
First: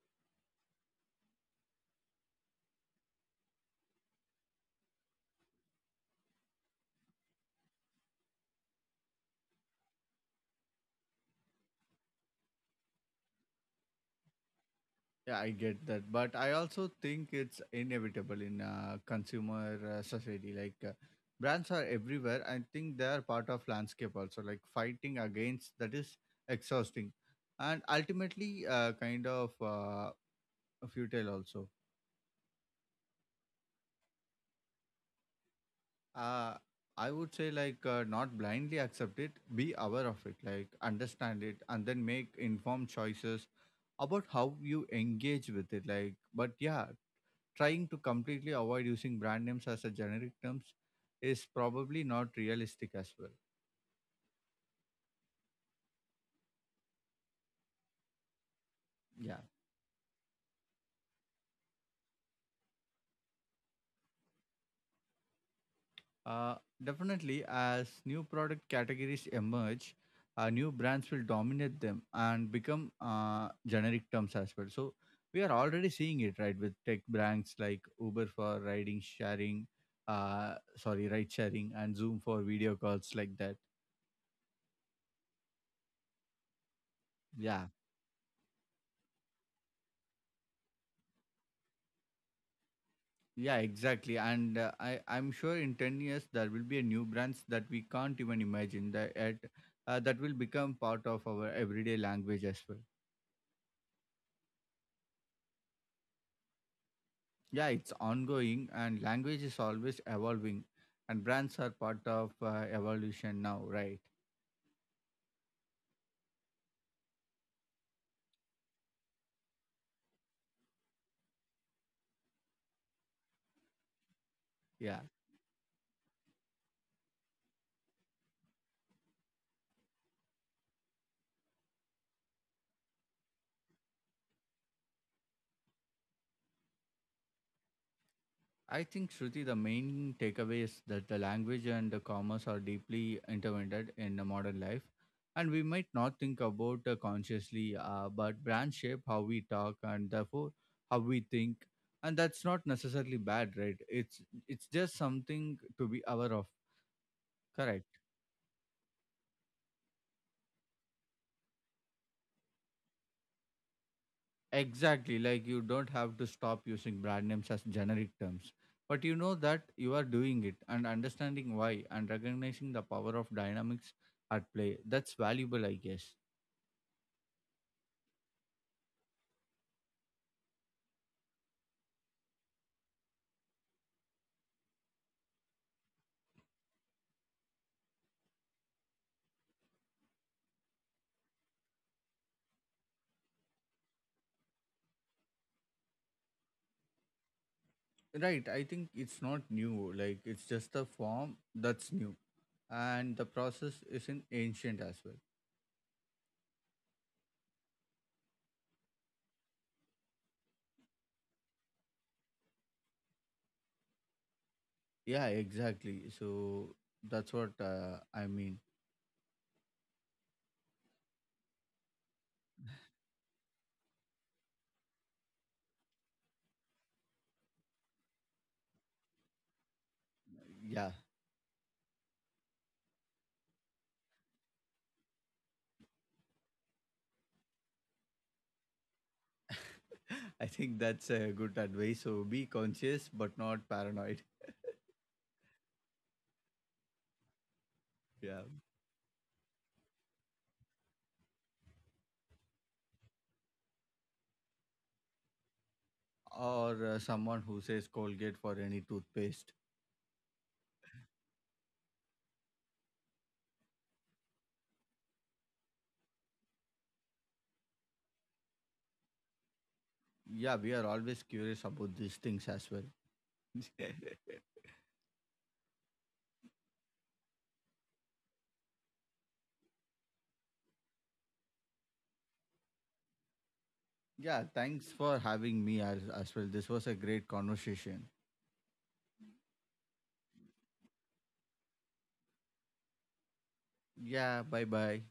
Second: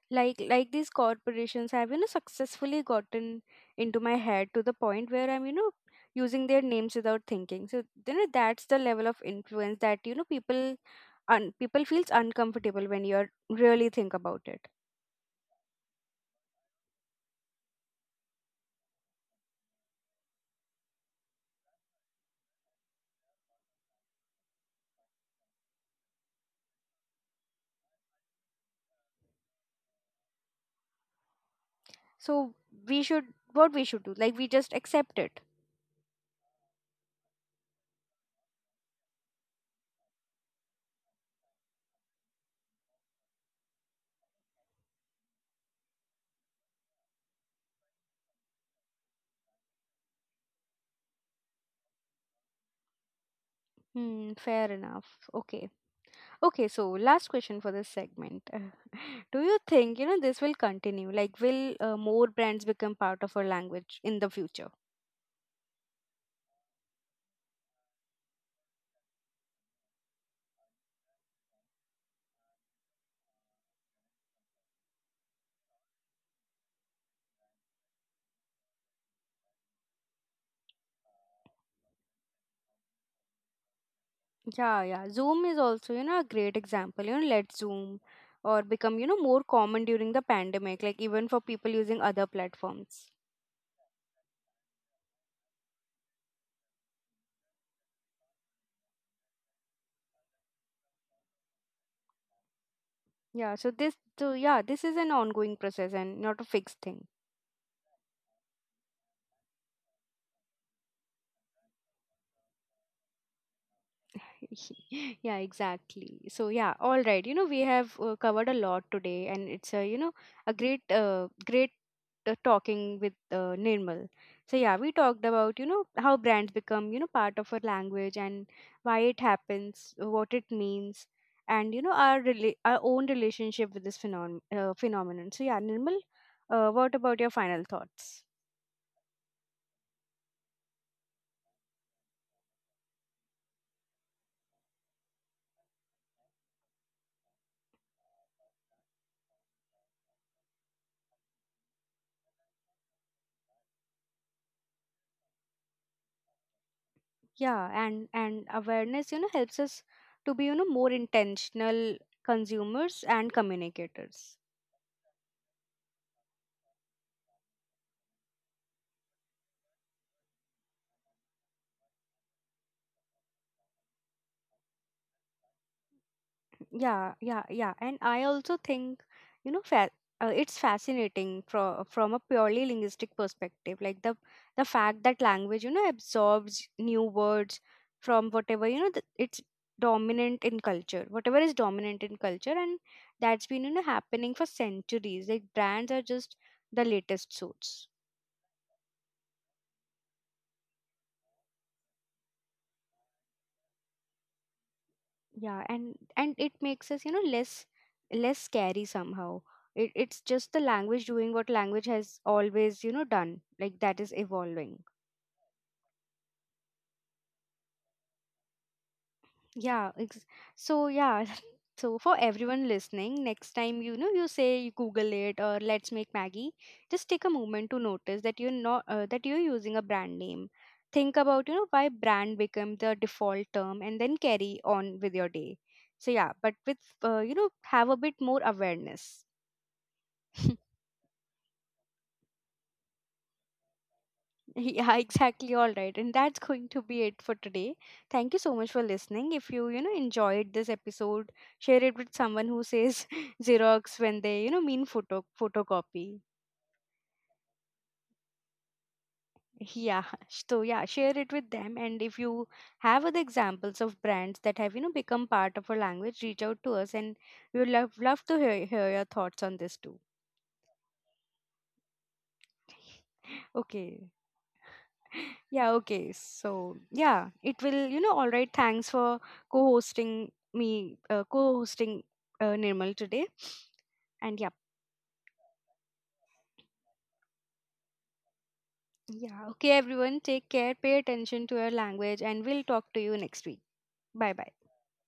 S1: Like like, these corporations have, you know, successfully gotten into my head to the point where I'm, you know, using their names without thinking. So, you know, that's the level of influence that, you know, people un- people feels uncomfortable when you are really think about it.
S2: Yeah, I get that, but I also think it's inevitable in uh, consumer uh, society. Like uh, brands are everywhere. I think they are part of landscape also. Like fighting against that is exhausting, and ultimately uh, kind of uh, futile also.
S1: So, we should, what we should do, like, we just accept it.
S2: Uh, I would say like uh, not blindly accept it. Be aware of it. Like understand it, and then make informed choices about how you engage with it. Like, but yeah, trying to completely avoid using brand names as a generic terms is probably not realistic as well.
S1: Hmm, fair enough. Okay. Okay, so last question for this segment. [laughs]
S2: Yeah.
S1: Do you think, you know, this will continue? Like, will uh, more brands become part of our language in the future?
S2: Uh, Definitely, as new product categories emerge, uh, new brands will dominate them and become uh, generic terms as well. So we are already seeing it, right, with tech brands like Uber for riding sharing, uh, sorry, ride sharing, and Zoom for video calls like that.
S1: Yeah, yeah. Zoom is also, you know, a great example. You know, let
S2: Yeah.
S1: Zoom or become, you know, more common during the pandemic, like even for people using other platforms.
S2: Yeah, exactly. And uh, I, I'm sure in ten years there will be a new brands that we can't even imagine that at, uh, that will become part of our everyday language as well.
S1: Yeah, so this, so yeah, this is an ongoing process and not a fixed thing.
S2: Yeah, it's ongoing and language is always evolving and brands are part of uh, evolution now, right?
S1: [laughs] Yeah, exactly. So yeah, all right, you know, we have uh, covered a lot today, and it's a, you know, a great, uh, great uh, talking with uh, Nirmal. So yeah, we
S2: Yeah.
S1: talked about, you know, how brands become, you know, part of our language, and why it happens, what it means, and, you know, our rela- our own relationship with this phenom- uh, phenomenon. So yeah, Nirmal, uh, what about your final thoughts?
S2: I think, Shruti, the main takeaway is that the language and the commerce are deeply intertwined in the modern life. And we might not think about uh, consciously, uh, but brands shape how we talk and therefore how we think. And that's not necessarily bad, right? It's it's just something to be aware of.
S1: Yeah,
S2: Correct.
S1: and and awareness, you know, helps us to be, you know, more intentional consumers and communicators.
S2: Exactly. Like you don't have to stop using brand names as generic terms, but you know that you are doing it and understanding why and recognizing the power of dynamics at play. That's valuable, I guess.
S1: Yeah, yeah, yeah, and I also think, you know, fa- uh, it's fascinating from from a purely linguistic perspective, like the the fact that language, you know, absorbs new words from whatever you know th- it's dominant in culture whatever is dominant in culture, and that's been, you know, happening for centuries. Like, brands are just the latest suits.
S2: Right. I think it's not new. Like it's just a form that's new. And the process isn't ancient as well.
S1: Yeah, and and it makes us, you know, less less scary somehow. It, it's just the language doing what language has always, you know, done, like, that is evolving.
S2: Yeah, exactly. So that's what uh, I mean.
S1: Yeah, ex- so yeah, [laughs] so for everyone listening, next time, you know, you say you google it or let's make Maggie, just take a moment to notice that you're not uh, that you're using a brand name.
S2: Yeah.
S1: Think about, you know, why brand became the default term, and then carry on with your day. So yeah, but with, uh, you know, have a bit more awareness.
S2: [laughs] I
S1: [laughs]
S2: think that's a good advice. So be conscious, but not paranoid.
S1: [laughs] Yeah, exactly. All right. And that's going to be it for today.
S2: [laughs]
S1: Thank
S2: Yeah.
S1: you so much for listening. If you, you know, enjoyed this episode, share it with someone who says [laughs] Xerox when they, you know, mean photo photocopy.
S2: Or uh, someone who says Colgate for any toothpaste.
S1: Yeah. [laughs] So yeah, share it with them. And if you have other examples of brands that have, you know, become part of our language, reach out to us, and we would love love to hear, hear your thoughts on this too.
S2: Yeah, we are always curious about these things as well.
S1: [laughs]
S2: [laughs]
S1: Okay. Yeah, okay. So, yeah, it will, you know, all right. Thanks for co hosting me, uh, co hosting, uh, Nirmal today. And
S2: Yeah,
S1: yeah,
S2: thanks for having me as, as well. This was a great conversation.
S1: yeah, okay, everyone, take care, pay attention to your language, and we'll talk to you next week. Bye
S2: Yeah,
S1: bye.
S2: bye bye.